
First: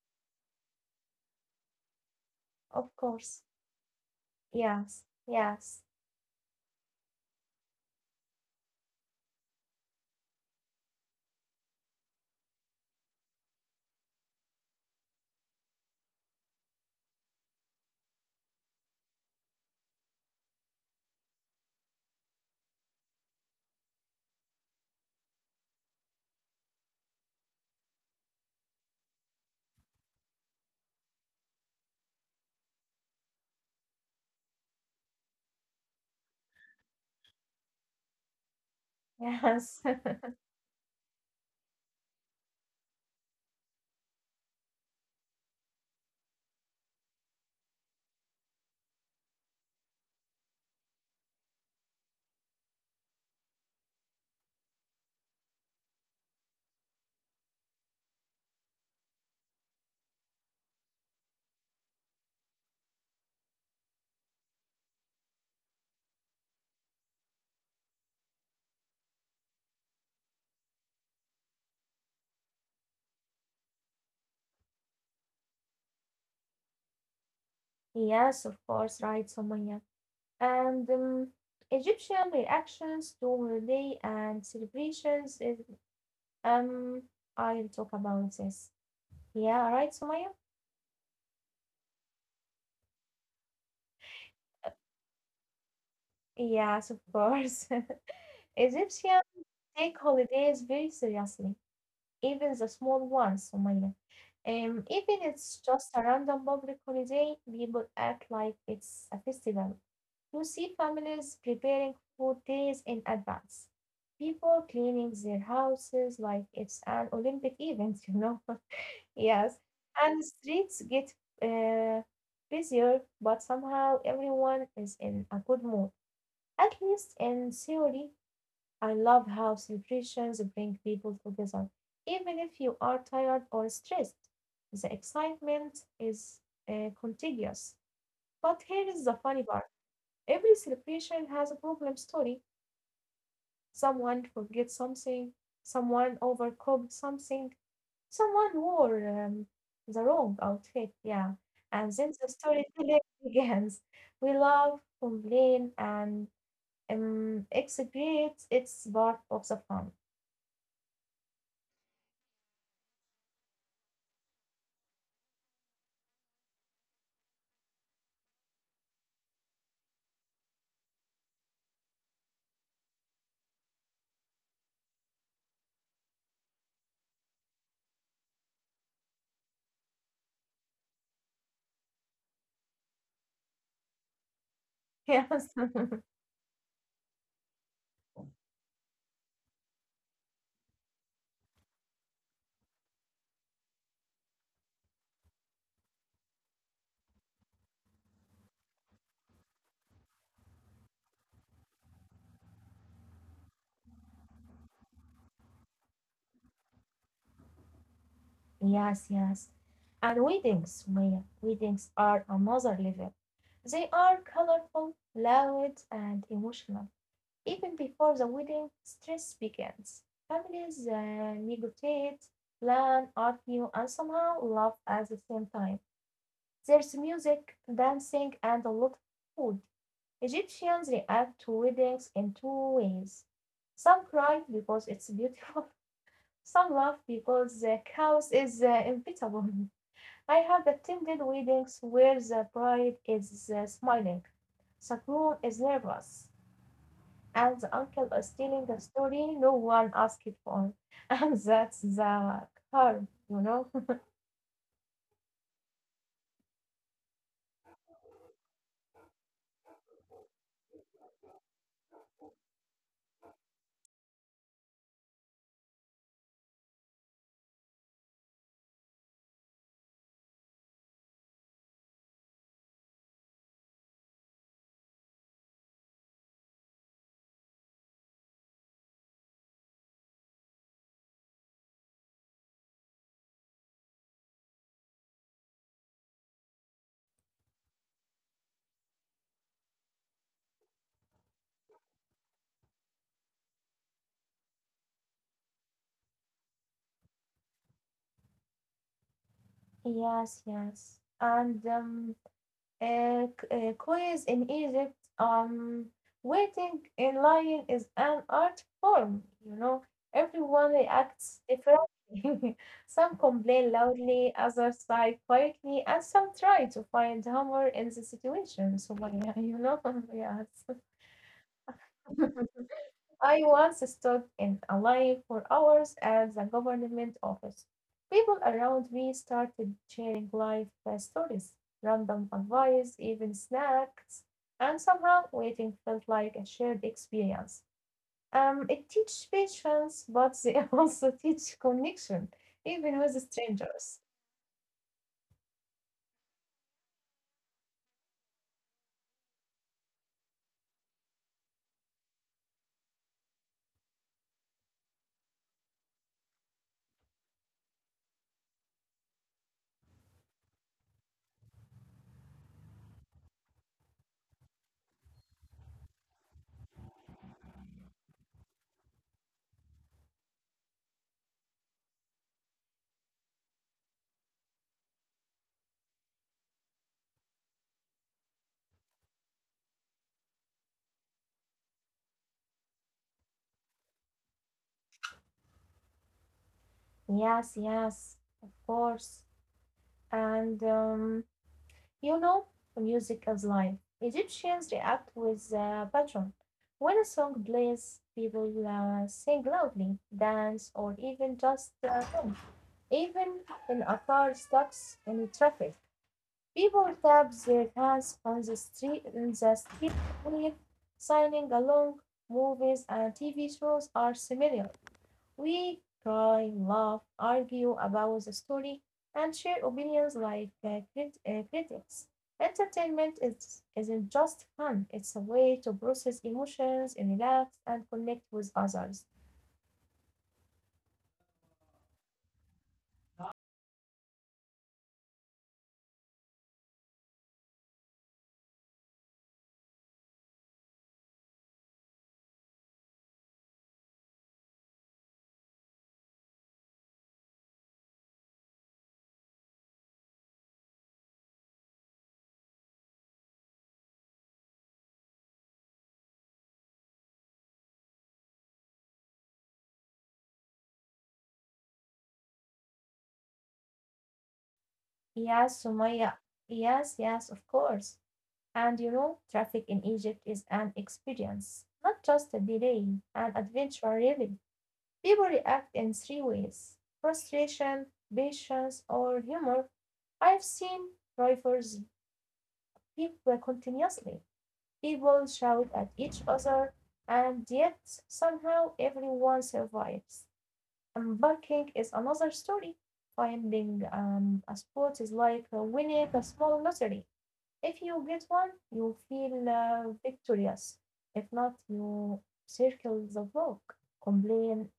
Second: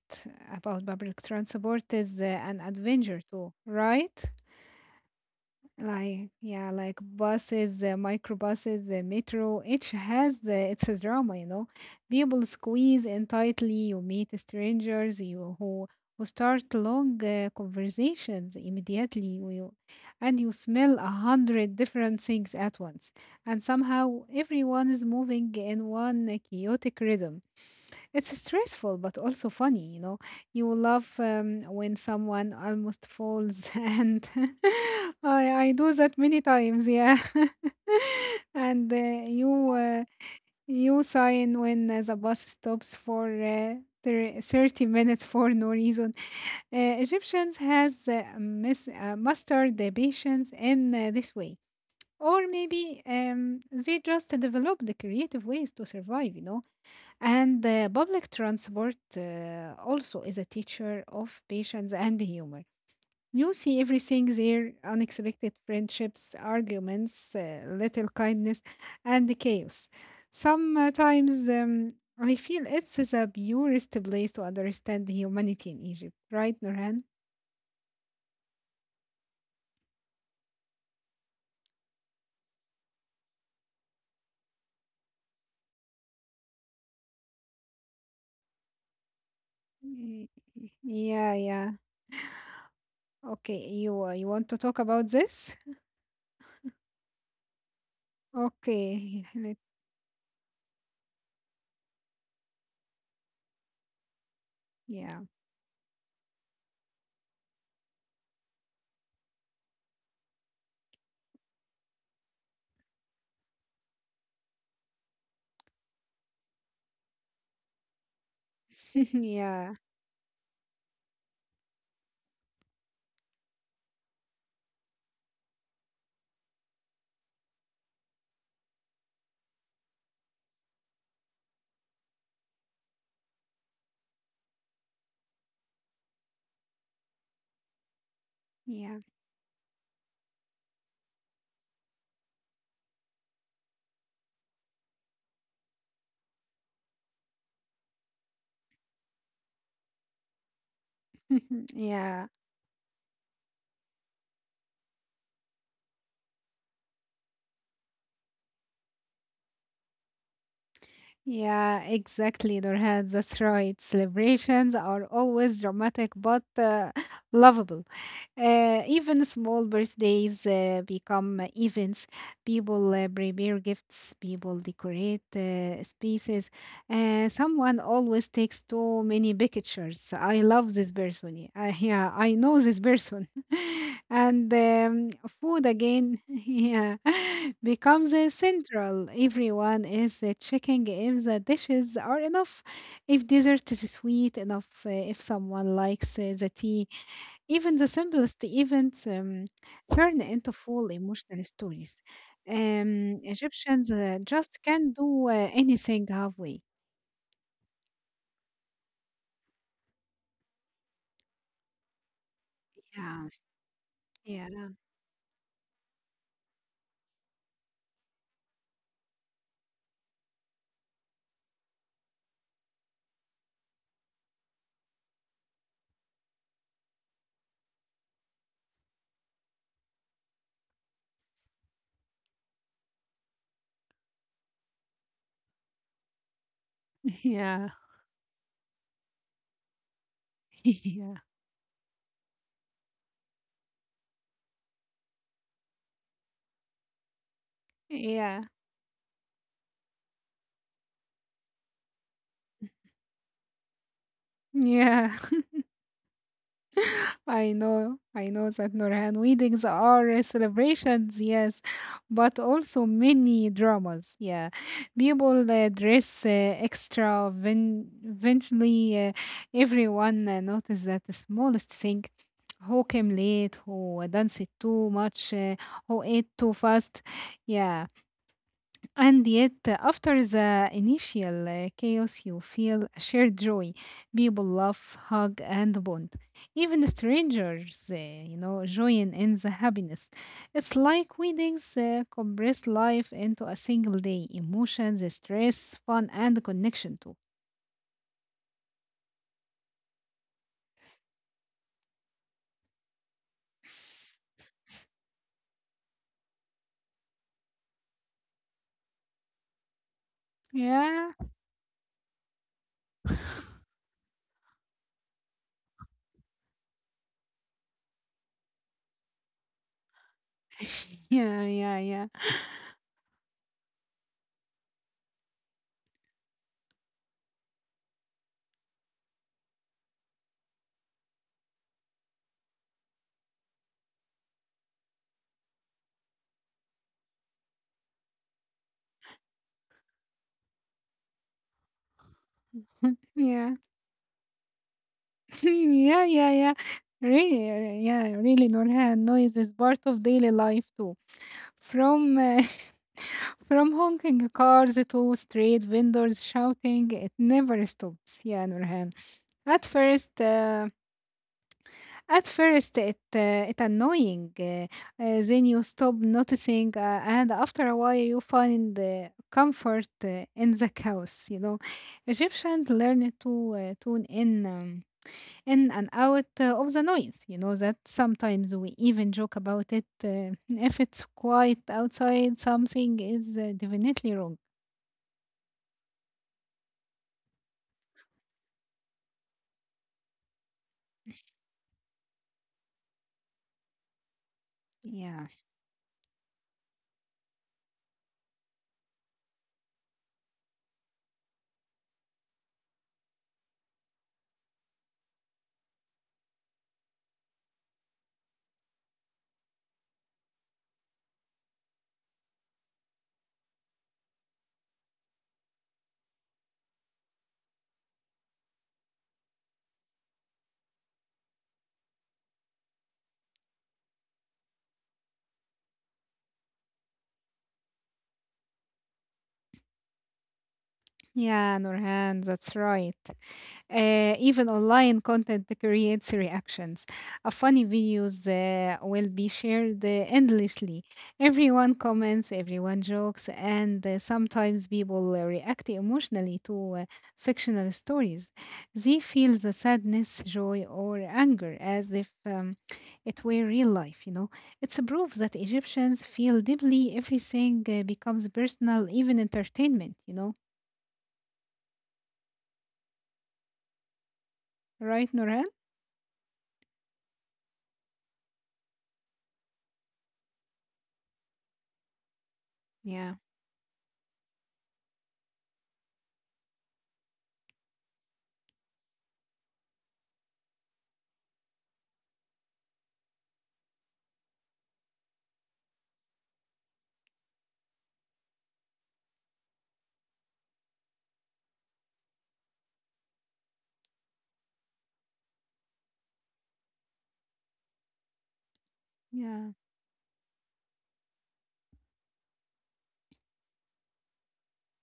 B: about public transport is an
A: of
B: adventure
A: course.
B: too, right?
A: Yes, yes,
B: Like, yeah, like buses, microbuses, the metro, each has its drama, you know. People squeeze in tightly, you meet strangers, you who start long conversations immediately, and you smell a hundred different things at once, and somehow everyone is moving in one chaotic rhythm. It's stressful, but also funny, you know. You will laugh when someone almost falls, and I do that many times, yeah. And you
A: yes,
B: uh, you sign when the bus stops for 30 minutes for no reason. Egyptians has mastered the patience in this way. Or maybe they just developed the creative ways to survive, and the public transport also is a teacher of patience and humor. You see everything there unexpected friendships, arguments, little kindness, and the chaos. Sometimes I feel it's the purest place to understand humanity in Egypt, right, Nurhan?
A: yes, of course, right, Sumaya. And Egyptian reactions to holiday and celebrations is um I'll talk about this. Yeah, right, Sumaya?
B: Y- Yeah, yeah. Okay, you want to
A: Uh,
B: talk about this?
A: Yes, of course. Egyptians
B: Okay,
A: take holidays very seriously, even the small ones, Sumaya. Even
B: yeah,
A: it's just a random public holiday, people act like it's a festival. You see families preparing food days in advance. People cleaning their houses like it's an Olympic event, you know. Yes.
B: yeah,
A: And streets get uh, busier, but somehow everyone is in a good mood, at least in theory. I love how celebrations bring people together, even if you are tired or stressed. The excitement is contagious. But here
B: yeah,
A: is the funny part, every celebration has a problem story. Someone forgets something, someone overcooked something, someone wore um, the wrong outfit, yeah. And then the
B: yeah.
A: storytelling begins. We love, complain, and execrate. It's part of the fun.
B: Yeah, exactly, Nurhan. That's right. Celebrations are always dramatic but lovable. Even small birthdays become events. People prepare gifts, people decorate spaces. Someone always takes too many pictures. I love this person. Yeah, I know this person. And
A: Yes.
B: food again, yeah, becomes central. Everyone is checking if the dishes are enough, if dessert is sweet enough, if someone likes the tea. Even the simplest events turn into full emotional stories. Egyptians just can't do anything halfway.
A: Yes, yes. And weddings, Maya, weddings are another level.
B: Yeah,
A: They are
B: yeah,
A: colorful, loud, and emotional. Even before the wedding, stress begins. Families negotiate, plan, argue, and somehow laugh at the same time. There's music, dancing, and a lot of food. Egyptians react to weddings in two ways. Some cry because it's beautiful, some laugh because
B: yeah,
A: the chaos is inevitable. I have
B: yeah,
A: attended weddings where the bride is smiling, the groom is nervous, and the uncle is
B: yeah,
A: telling a story no one asked for. And that's the harm, you know?
B: yeah. I know that Nurhan, weddings are celebrations, yes, but also many dramas. Yeah, people dress extra. When eventually, everyone notices that the smallest thing. Who came late, who danced too much, who ate too fast. Yeah. And yet, after the initial chaos, you feel a shared joy. People laugh, hug, and bond. Even strangers, join in the happiness. It's like weddings compress life into a single day: emotions, stress, fun, and connection too.
A: Yes, yes. Queens in Egypt, waiting in line is an art form, you know. Everyone
B: Yeah.
A: reacts differently. Some complain loudly, others sigh quietly, and some try to find humor in the situation. So, yeah, you know,
B: Yeah. Yeah. Yeah.
A: yes. I once stood in a line for hours at the government office. People around me started sharing life stories, random advice, even snacks, and somehow waiting felt like a shared experience. It teaches patience, but they also teach connection, even with
B: Yeah.
A: strangers.
B: Yeah, yeah, yeah. Really, yeah, really, Nurhan, noise is part of daily life too. From from honking cars to street vendors shouting, it never stops. Yeah, Nurhan. At first, it annoying. Then you stop noticing, and after a while, you find comfort in the chaos. You know, Egyptians learn to tune in, um, in and out of the noise. You know that sometimes we even joke about it. If it's quiet outside, something is definitely wrong.
A: Yes, yes, of course. And you know, music is life. Egyptians react
B: Yeah,
A: with a pattern. When a song plays, people sing loudly, dance, or even just hum. Even in a car stuck in traffic, people tap their hands on the street in the street with signing along. Movies and TV shows are similar. We cry, laugh, argue about the story, and share opinions like critics. Isn't just fun, it's a way to process emotions, and relax, and connect with others.
B: yeah, Nurhan, that's right. Even online content creates reactions. A funny videos will be shared endlessly. Everyone comments, everyone jokes, and sometimes people react emotionally to fictional stories. They feel the sadness, joy, or anger as if it were real life, you know. It's a proof that Egyptians feel deeply, everything becomes personal, even entertainment, you know. Right, Noran?
A: Yes, Sumaya. Yes, yes, of course. And you know, traffic in Egypt is an experience, not just a delay,
B: Yeah.
A: an adventure, really. People react in three ways, frustration, patience, or humor. I've seen drivers People continuously. People shout at each other, and yet somehow everyone survives. Embarking is another story. Finding a spot is like winning a small lottery. If you get one, you
B: Yeah.
A: feel victorious. If not, you circle the block, complain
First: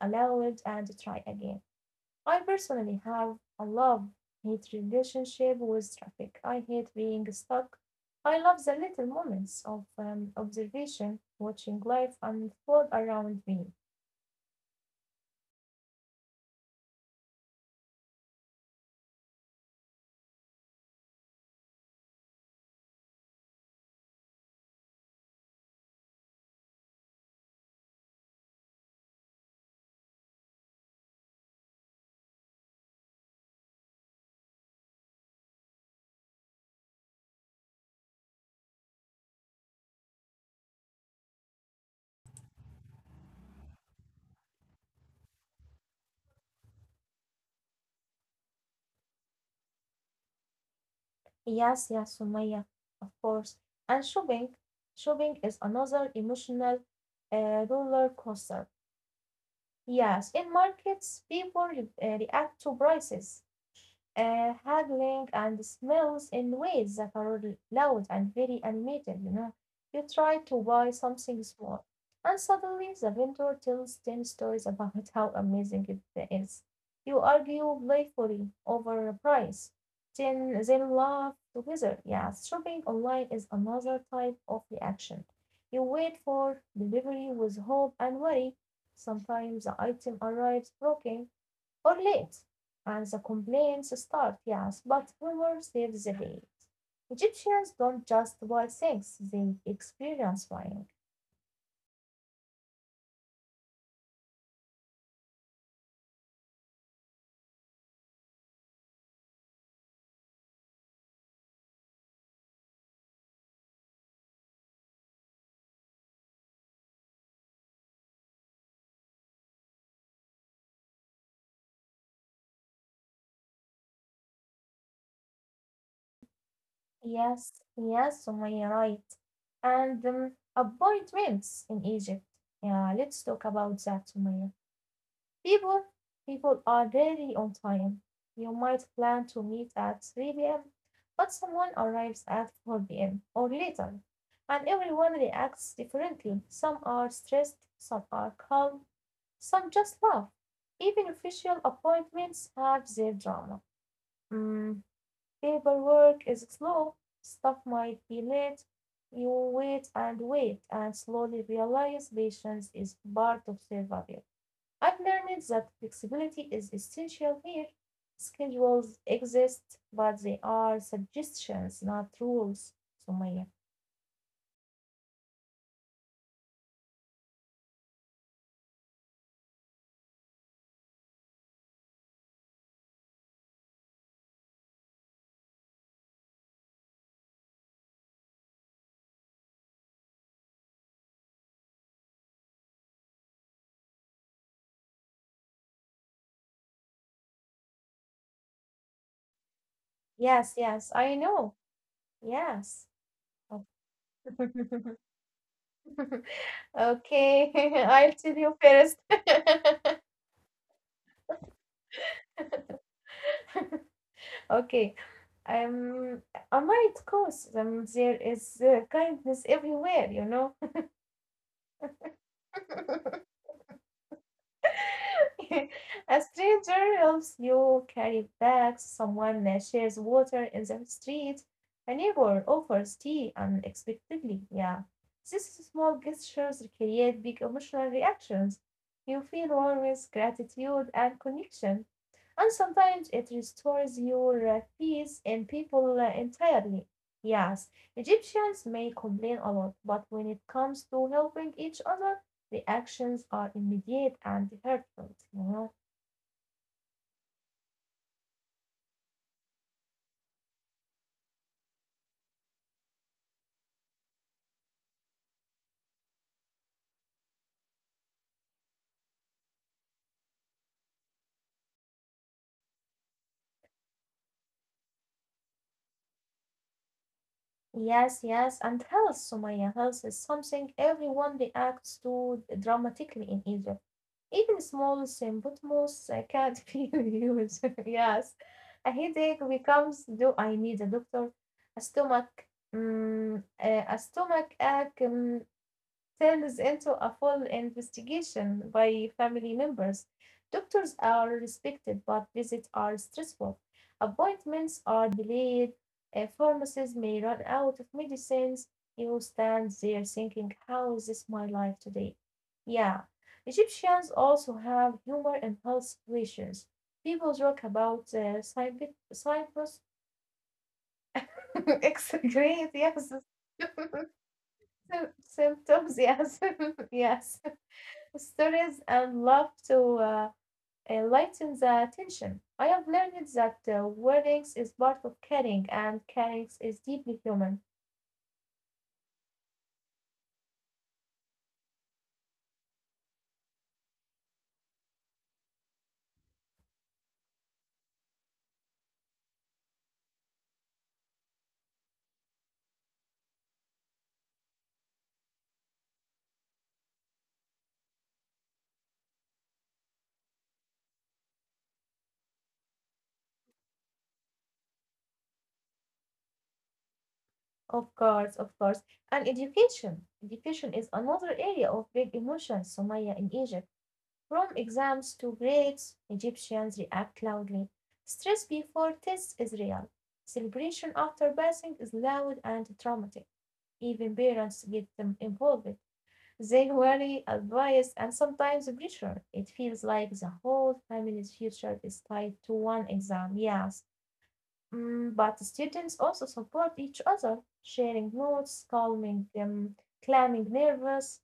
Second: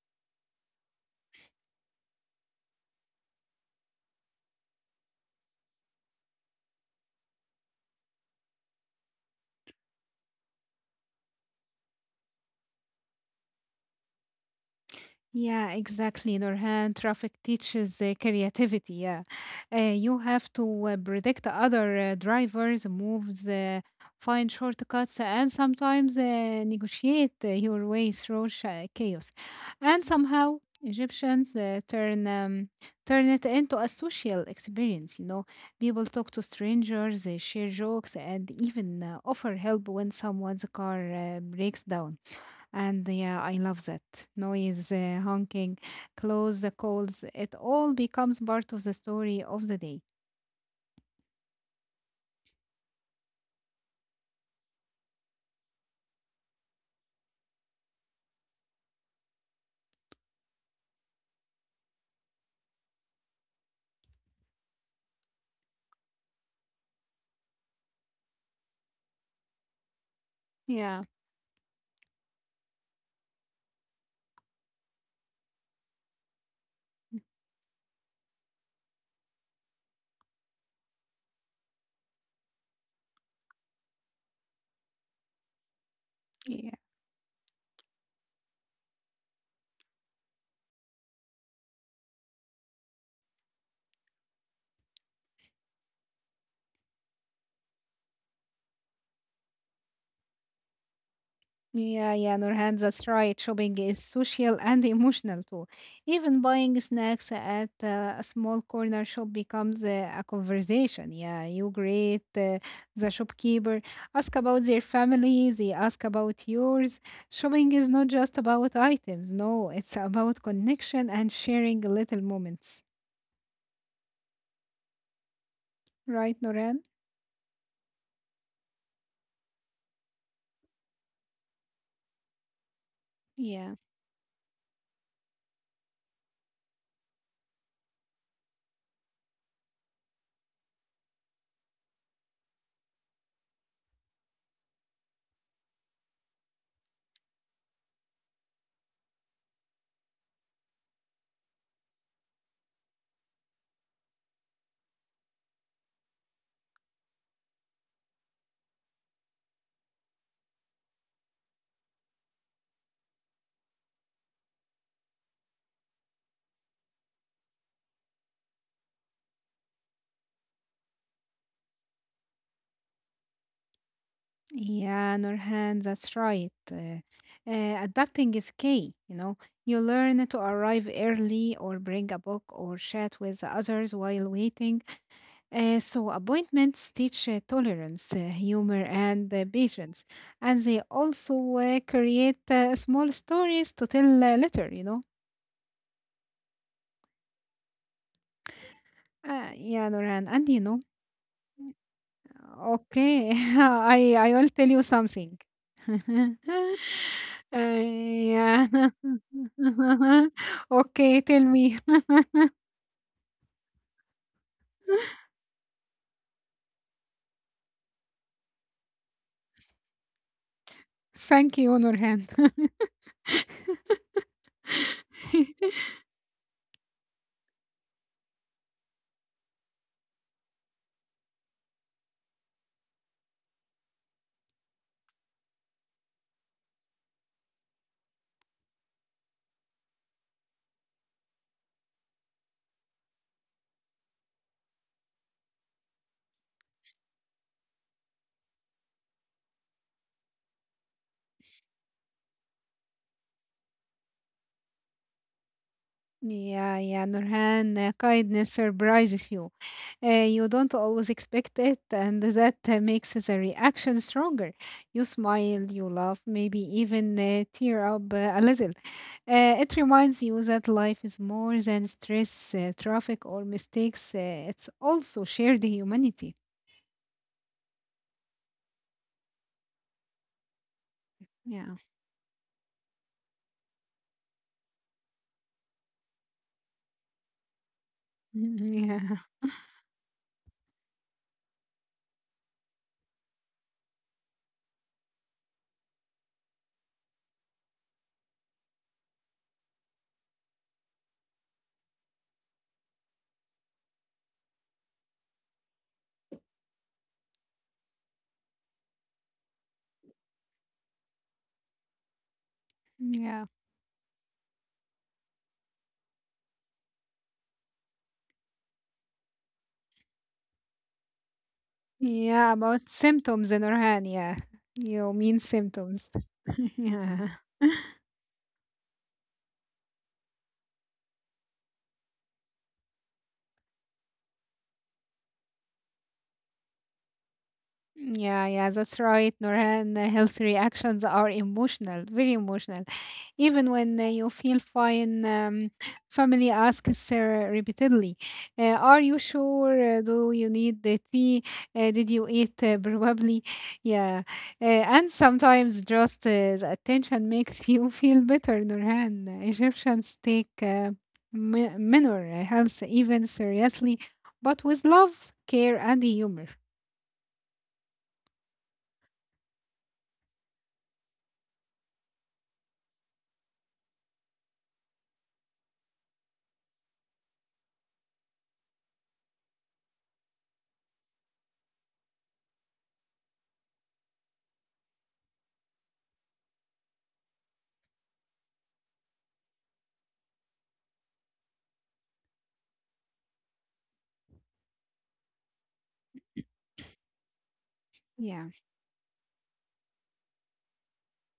A: aloud, and try again. I personally have a love hate relationship with traffic. I hate being stuck. I love the little moments of observation, watching life unfold around me.
B: Yeah, exactly, Nurhan. Traffic teaches creativity. Yeah, you have to predict other drivers' moves, find shortcuts, and sometimes negotiate your way through sha chaos. And somehow, Egyptians turn it into a social experience. You know, people talk to strangers, they share jokes, and even offer help when someone's car breaks down. And yeah, I love that. Noise, honking, close the calls, it all becomes part of the story of the day.
A: Yes, yes, Sumaya, of course. And shopping is another emotional roller coaster. Yes, in markets, people react to prices, haggling and smells in ways that are loud and very animated, you know. You try to
B: Yeah.
A: buy something small, and suddenly the vendor tells 10 stories about how amazing it is. You argue playfully over a price, then laugh together. Yeah, shopping online is another type of reaction. You wait for
B: Yeah.
A: delivery with hope and worry. Sometimes the item arrives broken, or late, and the complaints start, yes, but humor saves the day. Egyptians don't just buy things, they experience buying.
B: Yeah, yeah, Nurhan, that's right. Shopping is social and emotional too. Even buying snacks at a small corner shop becomes a conversation. Yeah, you greet the shopkeeper, ask about their family, they ask about yours. Shopping is not just about items, no, it's about connection and sharing little moments. Right, Norhan?
A: Yes, yes, Sumaya, right. And appointments in Egypt. Yeah, let's
B: Yeah,
A: talk about that, Sumaya. People people are rarely on time. You might plan to meet at 3 p.m., but someone arrives at 4 p.m. or later, and everyone reacts differently. Some are stressed, some are calm, some just laugh. Even official appointments have their drama. Mm, paperwork is slow, stuff might be late. You wait and wait and slowly realize patience is part of survival. I've learned that flexibility is essential here. Schedules exist, but they are suggestions, not rules. Sumaya.
B: yeah, Norhan, that's right. Adapting is key, you know. You learn to arrive early or bring a book or chat with others while waiting. So, appointments teach tolerance, humor, and patience. And they also create small stories to tell later, you know. Yeah, Norhan. And
A: Yes,
B: you know.
A: yes, I know. Yes.
B: Okay,
A: Oh.
B: I will tell you something.
A: Okay,
B: Uh,
A: I'll tell you
B: yeah.
A: first.
B: Okay, tell me.
A: Okay. Um, I might course, there is kindness everywhere, you know.
B: Thank you, Nurhan.
A: A stranger helps you carry bags, someone shares water in the street, a neighbor offers tea unexpectedly. Yeah. These small gestures create big emotional reactions. You feel warmth, gratitude, and connection. And sometimes it restores your faith in people entirely. Yes, Egyptians may complain a lot, but when it comes to helping each other, the actions are immediate and heartfelt, you know.
B: Yeah, yeah, Nurhan, kindness surprises you. You don't always expect it, and that makes the reaction stronger. You smile, you laugh, maybe even tear up a little. It reminds you that life is more than stress, traffic, or mistakes. It's also shared humanity.
A: Yes, yes, and health, Sumaya, health is something everyone
B: Yeah.
A: reacts to dramatically in Egypt. Even small symptoms can not be huge. Yes.
B: Mhm.
A: A
B: Yeah,
A: headache becomes, do I need a doctor? A stomach, a stomach ache, turns into a full investigation by family members. Doctors are respected, but visits are stressful. Appointments are delayed, pharmacies may run out of medicines. You stand there thinking, how is this my life today? Yeah.
B: yeah,
A: Egyptians also have humor and health situations. People joke about Cyprus, Cyprus
B: yeah.
A: excrete,
B: About
A: yes,
B: symptoms, Nurhan. Yeah, you mean
A: symptoms,
B: symptoms.
A: yes, yes
B: Yeah.
A: stories and love to lighten the tension. I have learned that weariness is part of caring, and caring is deeply human.
B: Yeah, yeah, that's right, Norhan. Healthy reactions are emotional, very emotional. Even when you feel fine, family asks repeatedly, are you sure? Do you need the tea? Did you eat? Probably. Yeah. And sometimes just the attention makes you feel better, Norhan. Egyptians take mi- minor health even seriously, but with love, care, and humor.
A: Of course, of course. And education. Education is another area of big emotion, Somalia in Egypt. From exams to grades, Egyptians react loudly. Stress before tests is real. Celebration after passing is loud and dramatic. Even parents get them involved. They worry, advice, and sometimes pressure. It feels like the whole family's future is tied to one exam, yes. Mm, but students also support each other, sharing
B: Yeah.
A: notes, calming them, calming nervous,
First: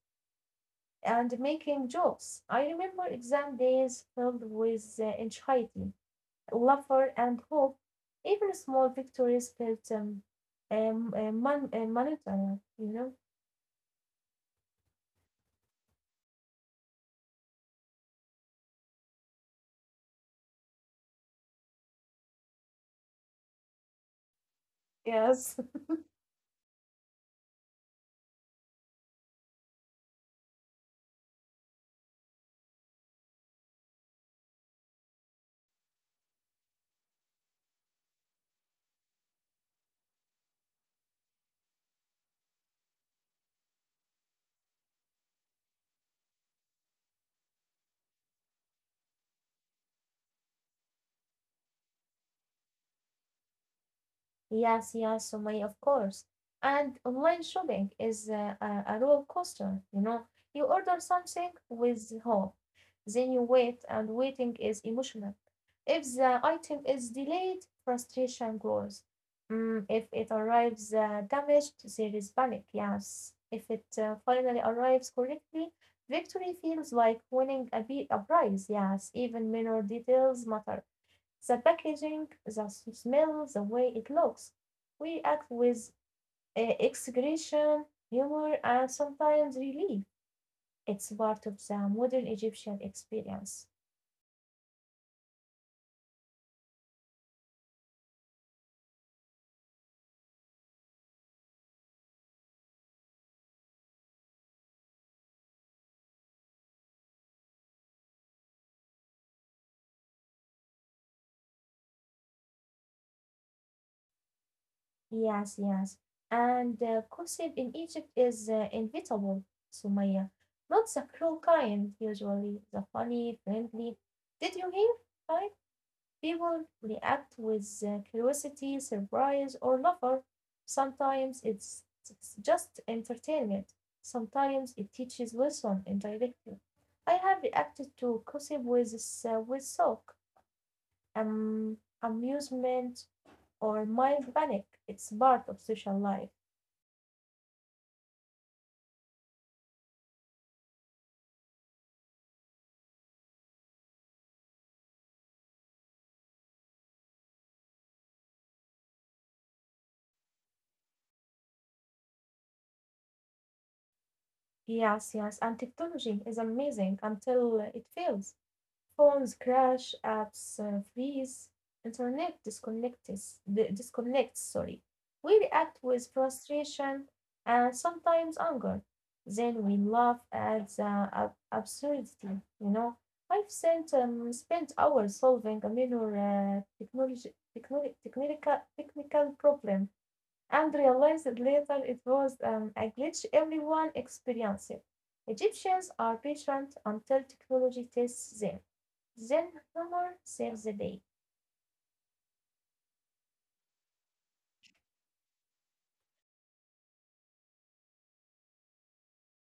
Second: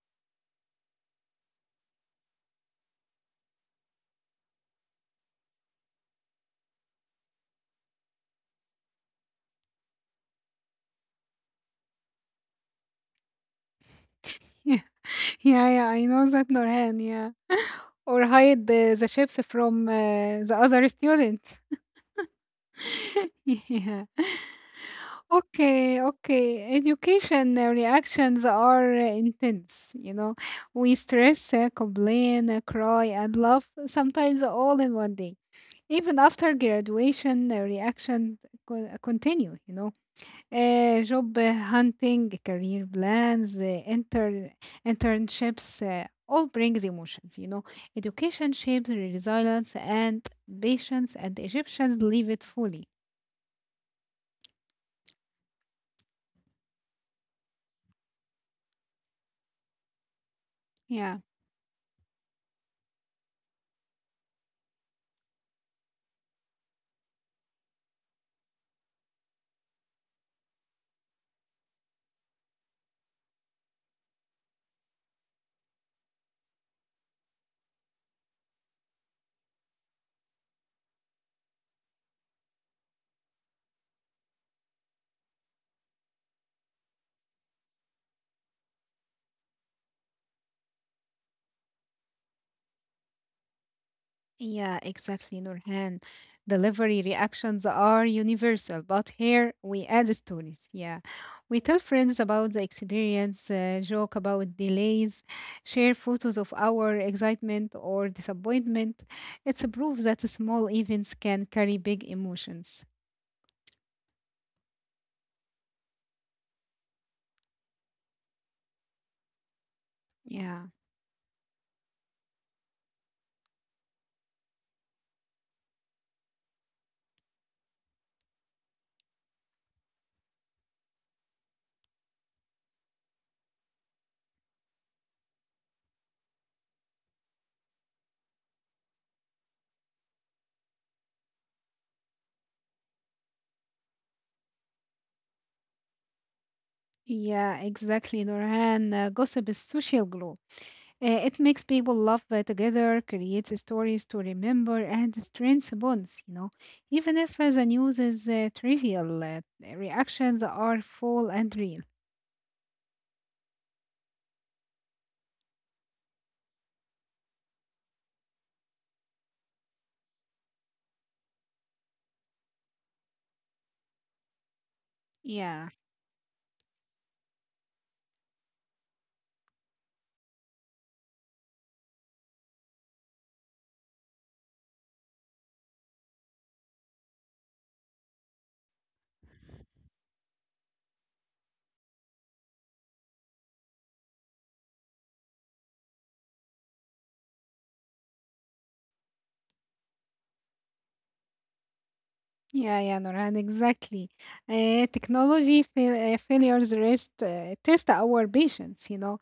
A: and making jokes. I remember exam days filled with anxiety, laughter, and hope. Even small victories felt monetary, you know?
B: Yeah, yeah, I know that Nurhan, yeah. Or hide the chips from the other students. Yeah.
A: Yes.
B: Okay, okay. Education reactions are intense, you know. We stress, complain, cry, and laugh, sometimes all in one day. Even after graduation, the reaction continue, you know. آآ Job hunting, career plans, internships, all brings emotions, you know. Education shapes resilience and patience, and Egyptians live it fully.
A: Yes, yes, Sumaya, of course. And online shopping is a roller coaster, you know. You order
B: Yeah.
A: something with hope, then you wait, and waiting is emotional. If the item is delayed, frustration grows. Mm, if it arrives damaged, there is panic, yes. If it finally arrives correctly, victory feels like winning a prize, yes. Even minor details matter. The packaging, the smell, the way it looks. We act with execration, humor, and sometimes relief. It's part of the modern Egyptian experience.
B: Yeah, exactly, Nurhan. Delivery reactions are universal, but here we add stories. Yeah. We tell friends about the experience, joke about delays, share photos of our excitement or disappointment. It's a proof that small events can carry big emotions.
A: Yes, yes. And gossip in Egypt is inevitable, Sumaya.
B: Yeah.
A: Not the cruel kind, usually, the funny, friendly. Did you hear, right? People react with curiosity, surprise, or laughter. Sometimes it's just entertainment, sometimes it teaches lesson indirectly. I have reacted to gossip with shock, amusement, or mild panic. It's part of social life.
B: Yeah, exactly, Nurhan. Gossip is social glue. It makes people laugh together, creates stories to remember, and strengths bonds, you know. Even if the news is trivial, reactions are full and real.
A: Yes, yes, and technology is amazing until it fails. Phones crash, apps freeze, internet disconnects, disconnects, sorry. We react
B: Yeah,
A: with frustration and sometimes anger. Then we laugh at the absurdity, you know. I've spent hours solving a minor technical problem and realized later it was a glitch everyone experienced. Egyptians are patient until technology tests them. Then humor saves the day.
B: yeah, yeah, Noran, exactly. Technology failures test our patience, you know.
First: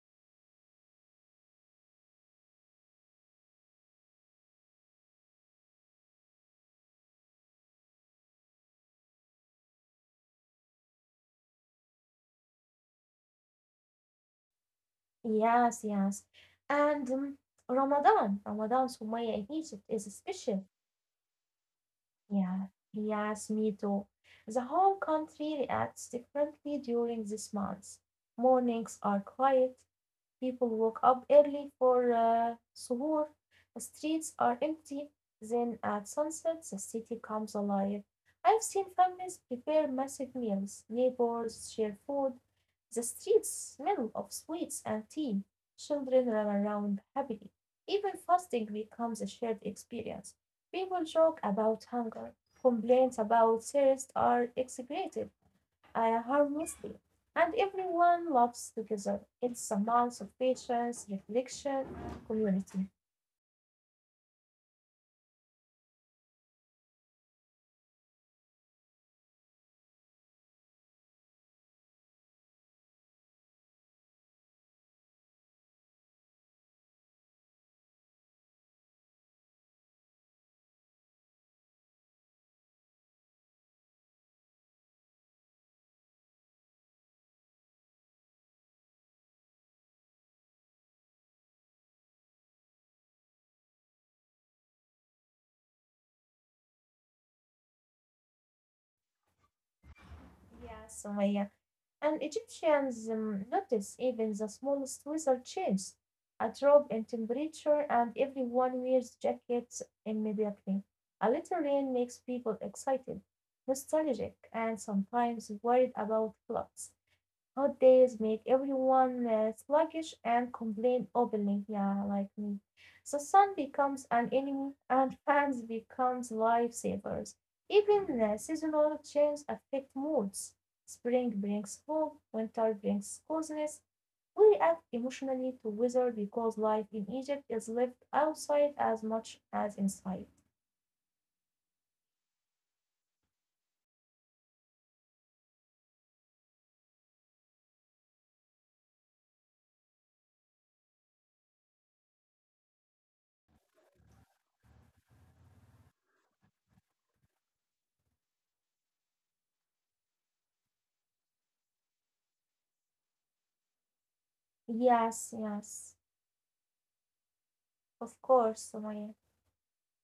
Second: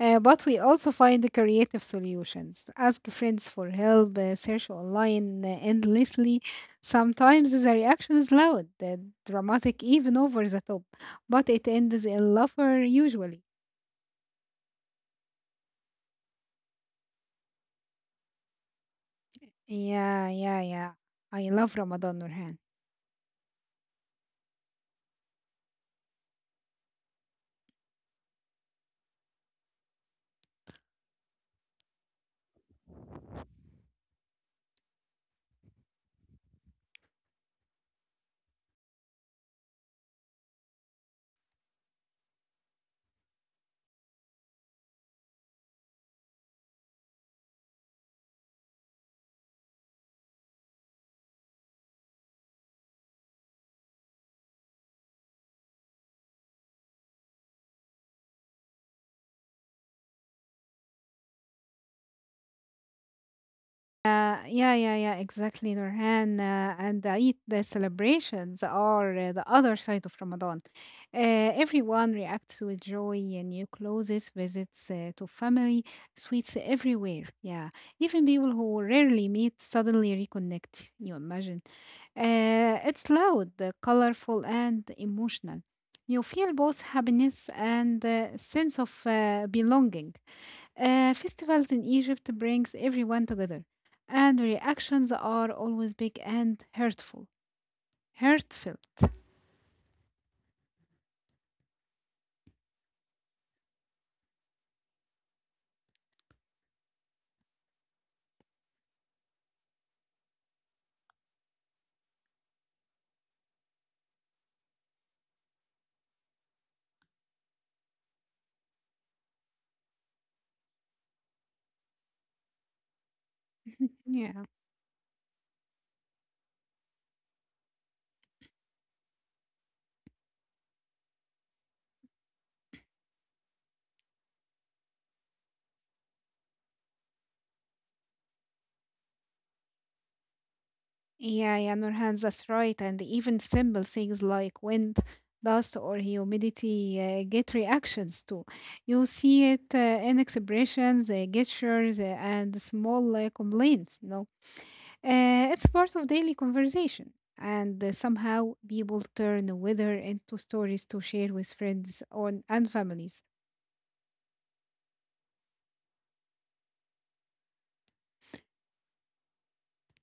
B: But we also find creative solutions. Ask friends for help, search online endlessly. Sometimes the reaction is loud, dramatic, even over the top, but it ends in laughter usually.
A: Yes, yes. And Ramadan, Sumaya in Egypt is
B: Yeah, yeah,
A: special.
B: yeah. I love Ramadan, Nurhan.
A: Yeah, yes, me too. The whole country reacts differently during this month. Mornings are quiet, people woke up early for suhoor, the streets are empty, then at sunset the city comes alive. I've seen families prepare massive meals, neighbors share food, the streets smell of sweets and tea, children run around happily. Even fasting becomes a shared experience. People joke about hunger, complaints about thirst are exaggerated harmlessly, and everyone laughs together. It's a month of patience, reflection, community.
B: Yeah, yeah, yeah, exactly, Nurhan. And the Eid the celebrations are the other side of Ramadan. Uh, Everyone reacts with joy, and new clothes, visits to family, sweets everywhere. Yeah, even people who rarely meet suddenly reconnect. You imagine? It's loud, colorful, and emotional. You feel both happiness and sense of belonging. Festivals in Egypt brings everyone together, and the reactions are always big and hurtful. Hurtfelt.
A: Yes, Sumaya. And Egyptians notice even the smallest weather change, a drop in temperature, and everyone wears jackets immediately. A little rain makes people excited, nostalgic, and sometimes worried about floods. Hot days make everyone sluggish and complain openly. Yeah, like me. The sun becomes an
B: yeah.
A: enemy and fans becomes lifesavers. Even seasonal changes affect moods. Spring brings hope, winter brings coziness. We react emotionally to weather because life in Egypt is lived outside as much as inside.
B: Yeah, yeah, Nurhan, that's right. And even simple things like wind, dust, or humidity get reactions too. You see it in expressions, gestures, and small complaints. You know, it's part of daily conversation, and somehow people turn weather into stories to share with friends or and families.
A: Yes, yes, of course, Sumaya.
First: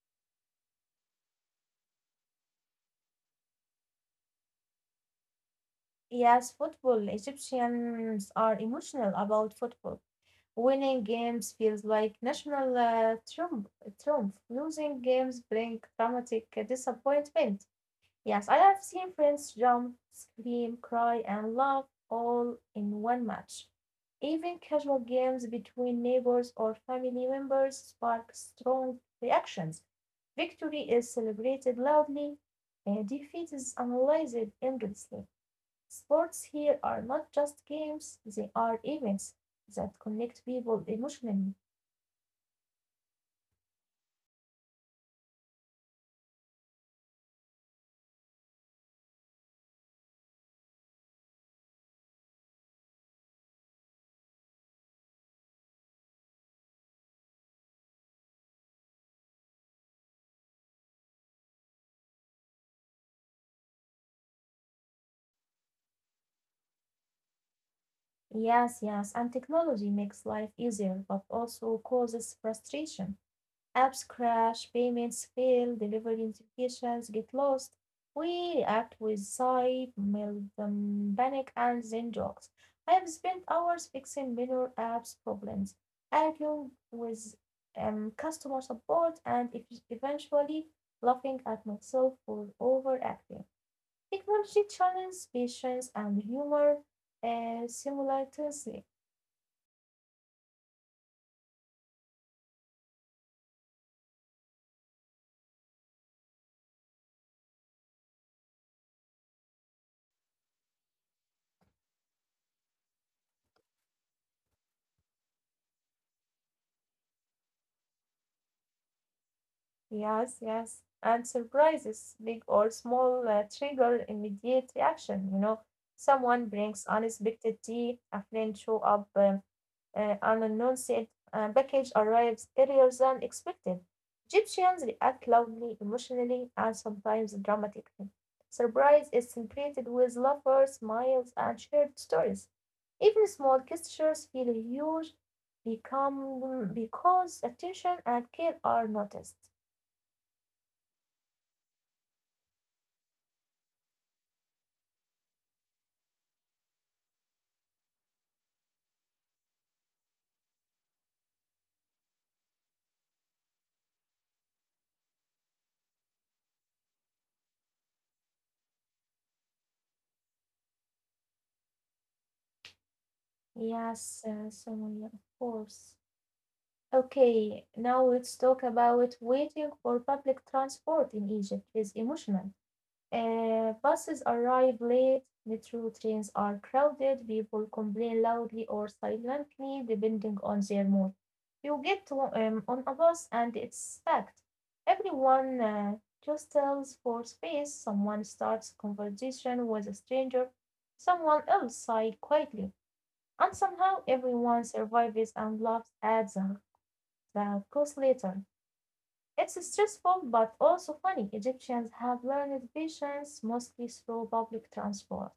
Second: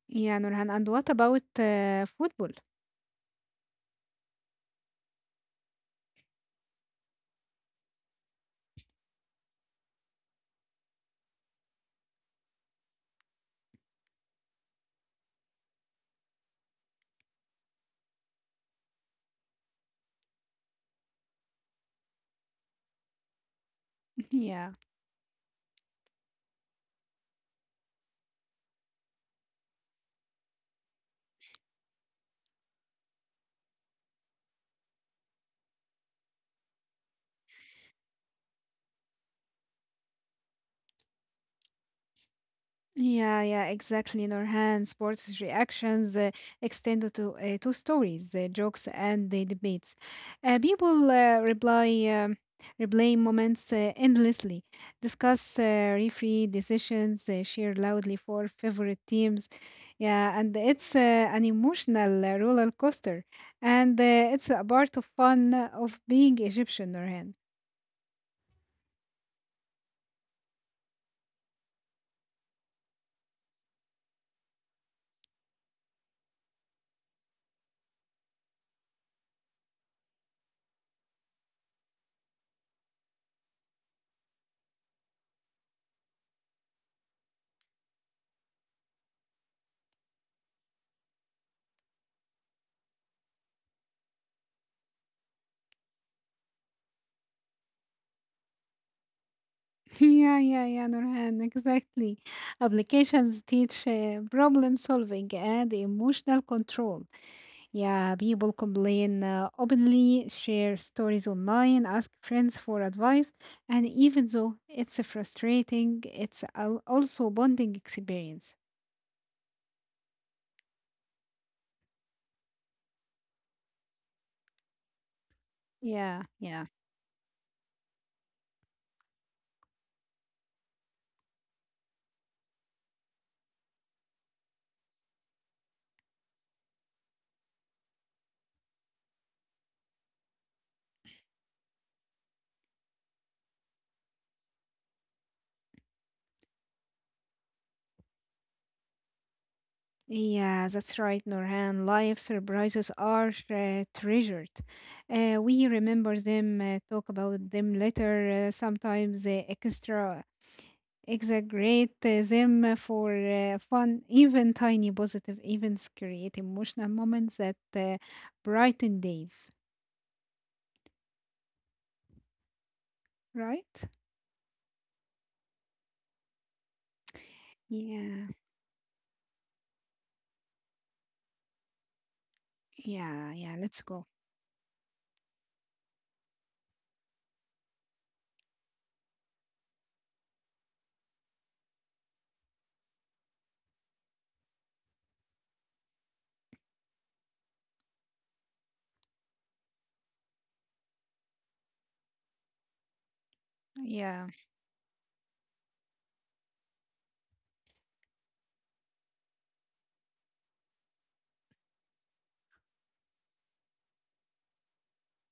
B: Yeah, Nurhan. And what about football?
A: Yes, football. Egyptians are emotional about football. Winning games feels like national triumph. Losing games bring dramatic disappointment. Yes, I have seen friends jump, scream, cry, and laugh all in one match. Even
B: yeah.
A: casual games between neighbors or family members spark strong reactions. Victory is celebrated loudly, and defeat is analyzed endlessly. Sports here are not just games, they are events that connect people emotionally.
B: Yeah, yeah, exactly. Norhan sports reactions extend to stories, jokes, and the debates. People reply replay moments endlessly, discuss referee decisions, share loudly for favorite teams. Yeah, and it's an emotional roller coaster, and it's a part of fun of being Egyptian, Norhan.
A: Yes, yes, and technology makes life easier but also causes frustration. Apps crash, payments fail, delivery notifications get lost. We react with sight, melt panic, and then jokes. I have spent hours fixing minor apps problems, arguing with customer support, and eventually laughing at myself for overacting. Technology challenges patience and humor simultaneously.
B: Yeah, yeah, yeah, Nurhan, exactly. Applications teach problem solving and emotional control. Yeah, people complain openly, share stories online, ask friends for advice, and even though it's frustrating, also a bonding experience.
A: Yes, yes. And surprises, big or small, trigger immediate reaction. You know,
B: Yeah,
A: someone
B: yeah.
A: brings unexpected tea, a friend show up, an announced package arrives earlier than expected. Egyptians react loudly, emotionally, and sometimes dramatically. Surprise is celebrated with laughter, smiles, and shared stories. Even small gestures feel huge become because attention and care are noticed.
B: Yeah, that's right, Nurhan. Life surprises are treasured. We remember them, talk about them later, sometimes extra exaggerate them for fun, even tiny positive events create emotional moments that brighten days, right?
A: Yes, Somalia, of course. Okay, now
B: Yeah,
A: let's talk about waiting for public transport in Egypt is emotional.
B: yeah, yeah, let's go.
A: Buses arrive late, metro trains are crowded, people complain loudly or silently, depending on their mood. You get on a bus and it's packed. Everyone just tells for space, someone starts a conversation with a stranger, someone else sigh quietly. And somehow
B: Yeah,
A: everyone survives and laughs at the cost later. It's stressful but also funny. Egyptians have learned patience mostly through public transport.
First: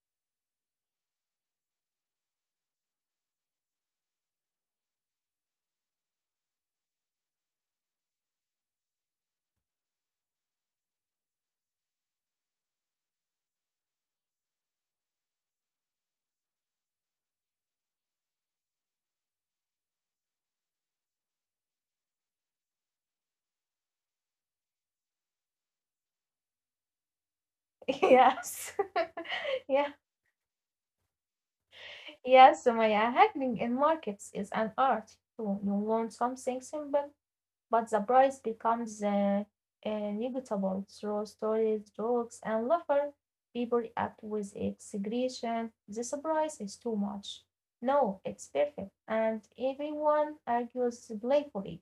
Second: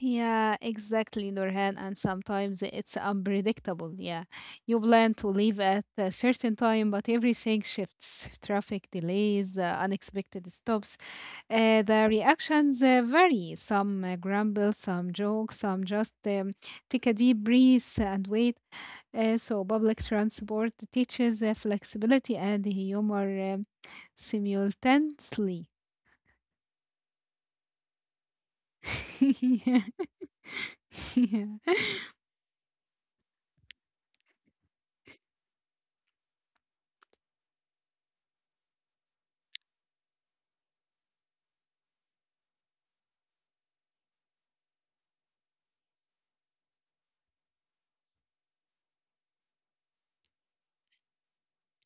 B: yeah, exactly, Nurhan. And sometimes it's unpredictable. Yeah, you plan to leave at a certain time, but everything shifts. Traffic delays, unexpected stops. The reactions vary. Some grumble, some joke, some just take a deep breath and wait. So, public transport teaches flexibility and humor simultaneously.
A: Yes.
B: yeah.
A: Yeah.
B: yeah.
A: Yes, Sumaya. Haggling in markets is an art too. You learn something simple but the price becomes negligible through stories, jokes, and laughter. People react with exaggeration. The surprise is too much. No, it's perfect, and everyone argues playfully.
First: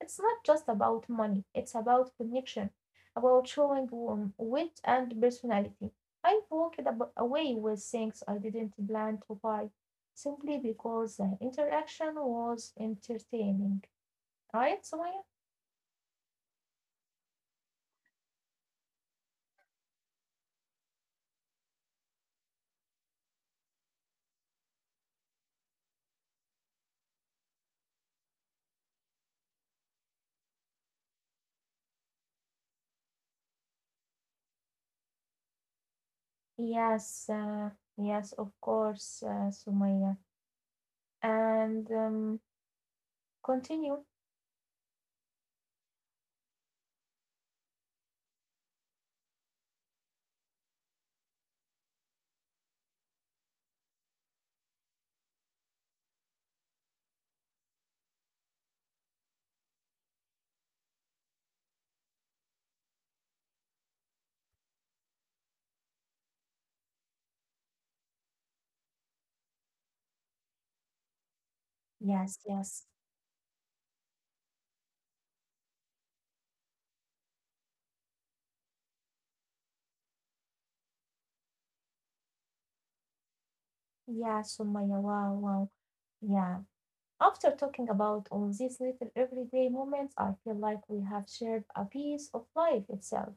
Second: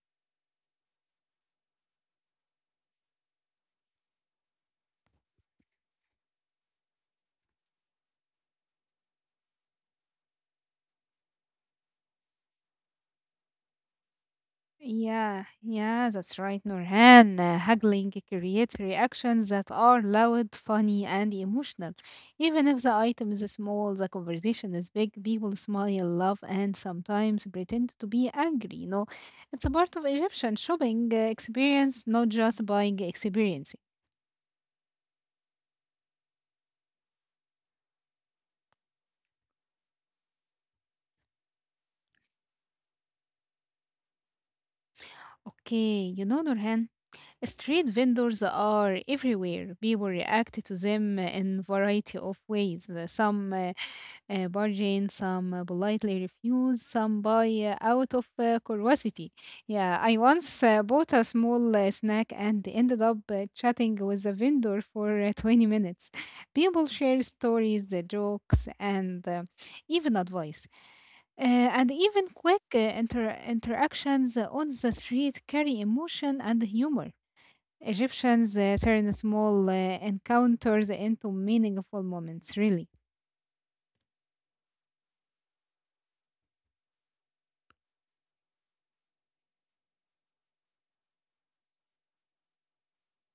A: It's not just about money; it's about connection, about showing wit and personality. I walked away with things I didn't plan to buy simply because the interaction was entertaining. Right, Sumaya?
B: Yeah, yeah, that's right, Nurhan. Haggling creates reactions that are loud, funny, and emotional. Even if the item is small, the conversation is big, people smile, laugh, and sometimes pretend to be angry. You know, it's a part of Egyptian shopping experience, not just buying experience.
A: Yes, yes, of course, Sumaya. And continue.
B: Okay, you know, Nurhan, street vendors are everywhere. People react to them in variety of ways. Some bargain, some politely refuse, some buy out of curiosity. Yeah, I once bought a small snack and ended up chatting with a vendor for 20 minutes. People share stories, jokes, and even advice. And even
A: Yes,
B: quick
A: yes.
B: interactions on the street carry emotion and humor. Egyptians turn small encounters into meaningful moments, really.
A: Yeah, Sumaya. Wow, wow. Yeah. After talking about all these little everyday moments, I feel like we have shared a piece of life itself.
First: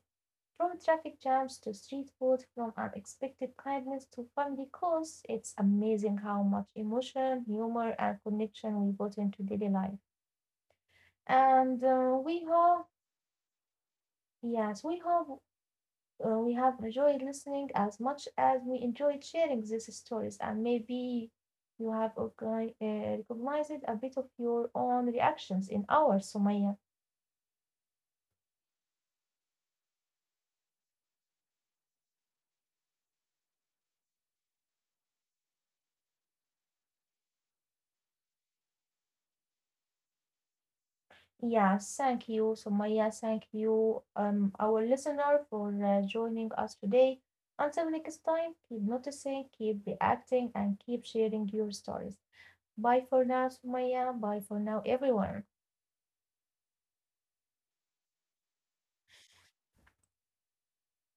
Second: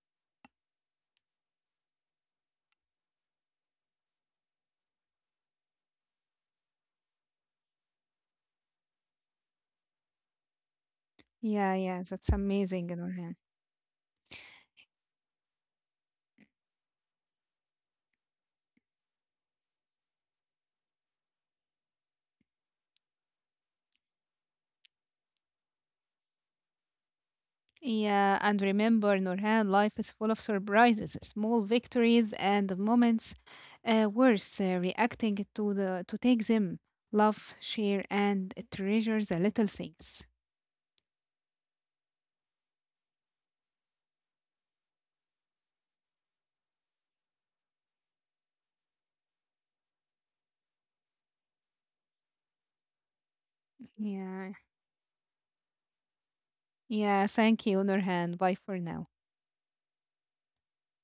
A: From traffic jams to street food, from unexpected kindness to family calls, it's amazing how much emotion, humor, and connection we put into daily life.
B: Yeah,
A: And
B: yeah, that's
A: we hope,
B: amazing, Nurhan.
A: yes, we hope we have enjoyed listening as much as we enjoyed sharing these stories, and maybe you have recognized a bit of your own reactions in ours, Sumaya.
B: Yeah, and remember, Nurhan, life is full of surprises, small victories, and moments worth reacting to the to take them. Love, share, and treasure the little things.
A: Yeah, thank you, Sumaya. Thank you, our listener, for joining us today. Until next time, keep noticing, keep reacting, and keep sharing your stories. Bye for now,
B: Yeah,
A: Sumaya. Bye for now, everyone.
B: yeah. Thank you, Nurhan. Bye for now.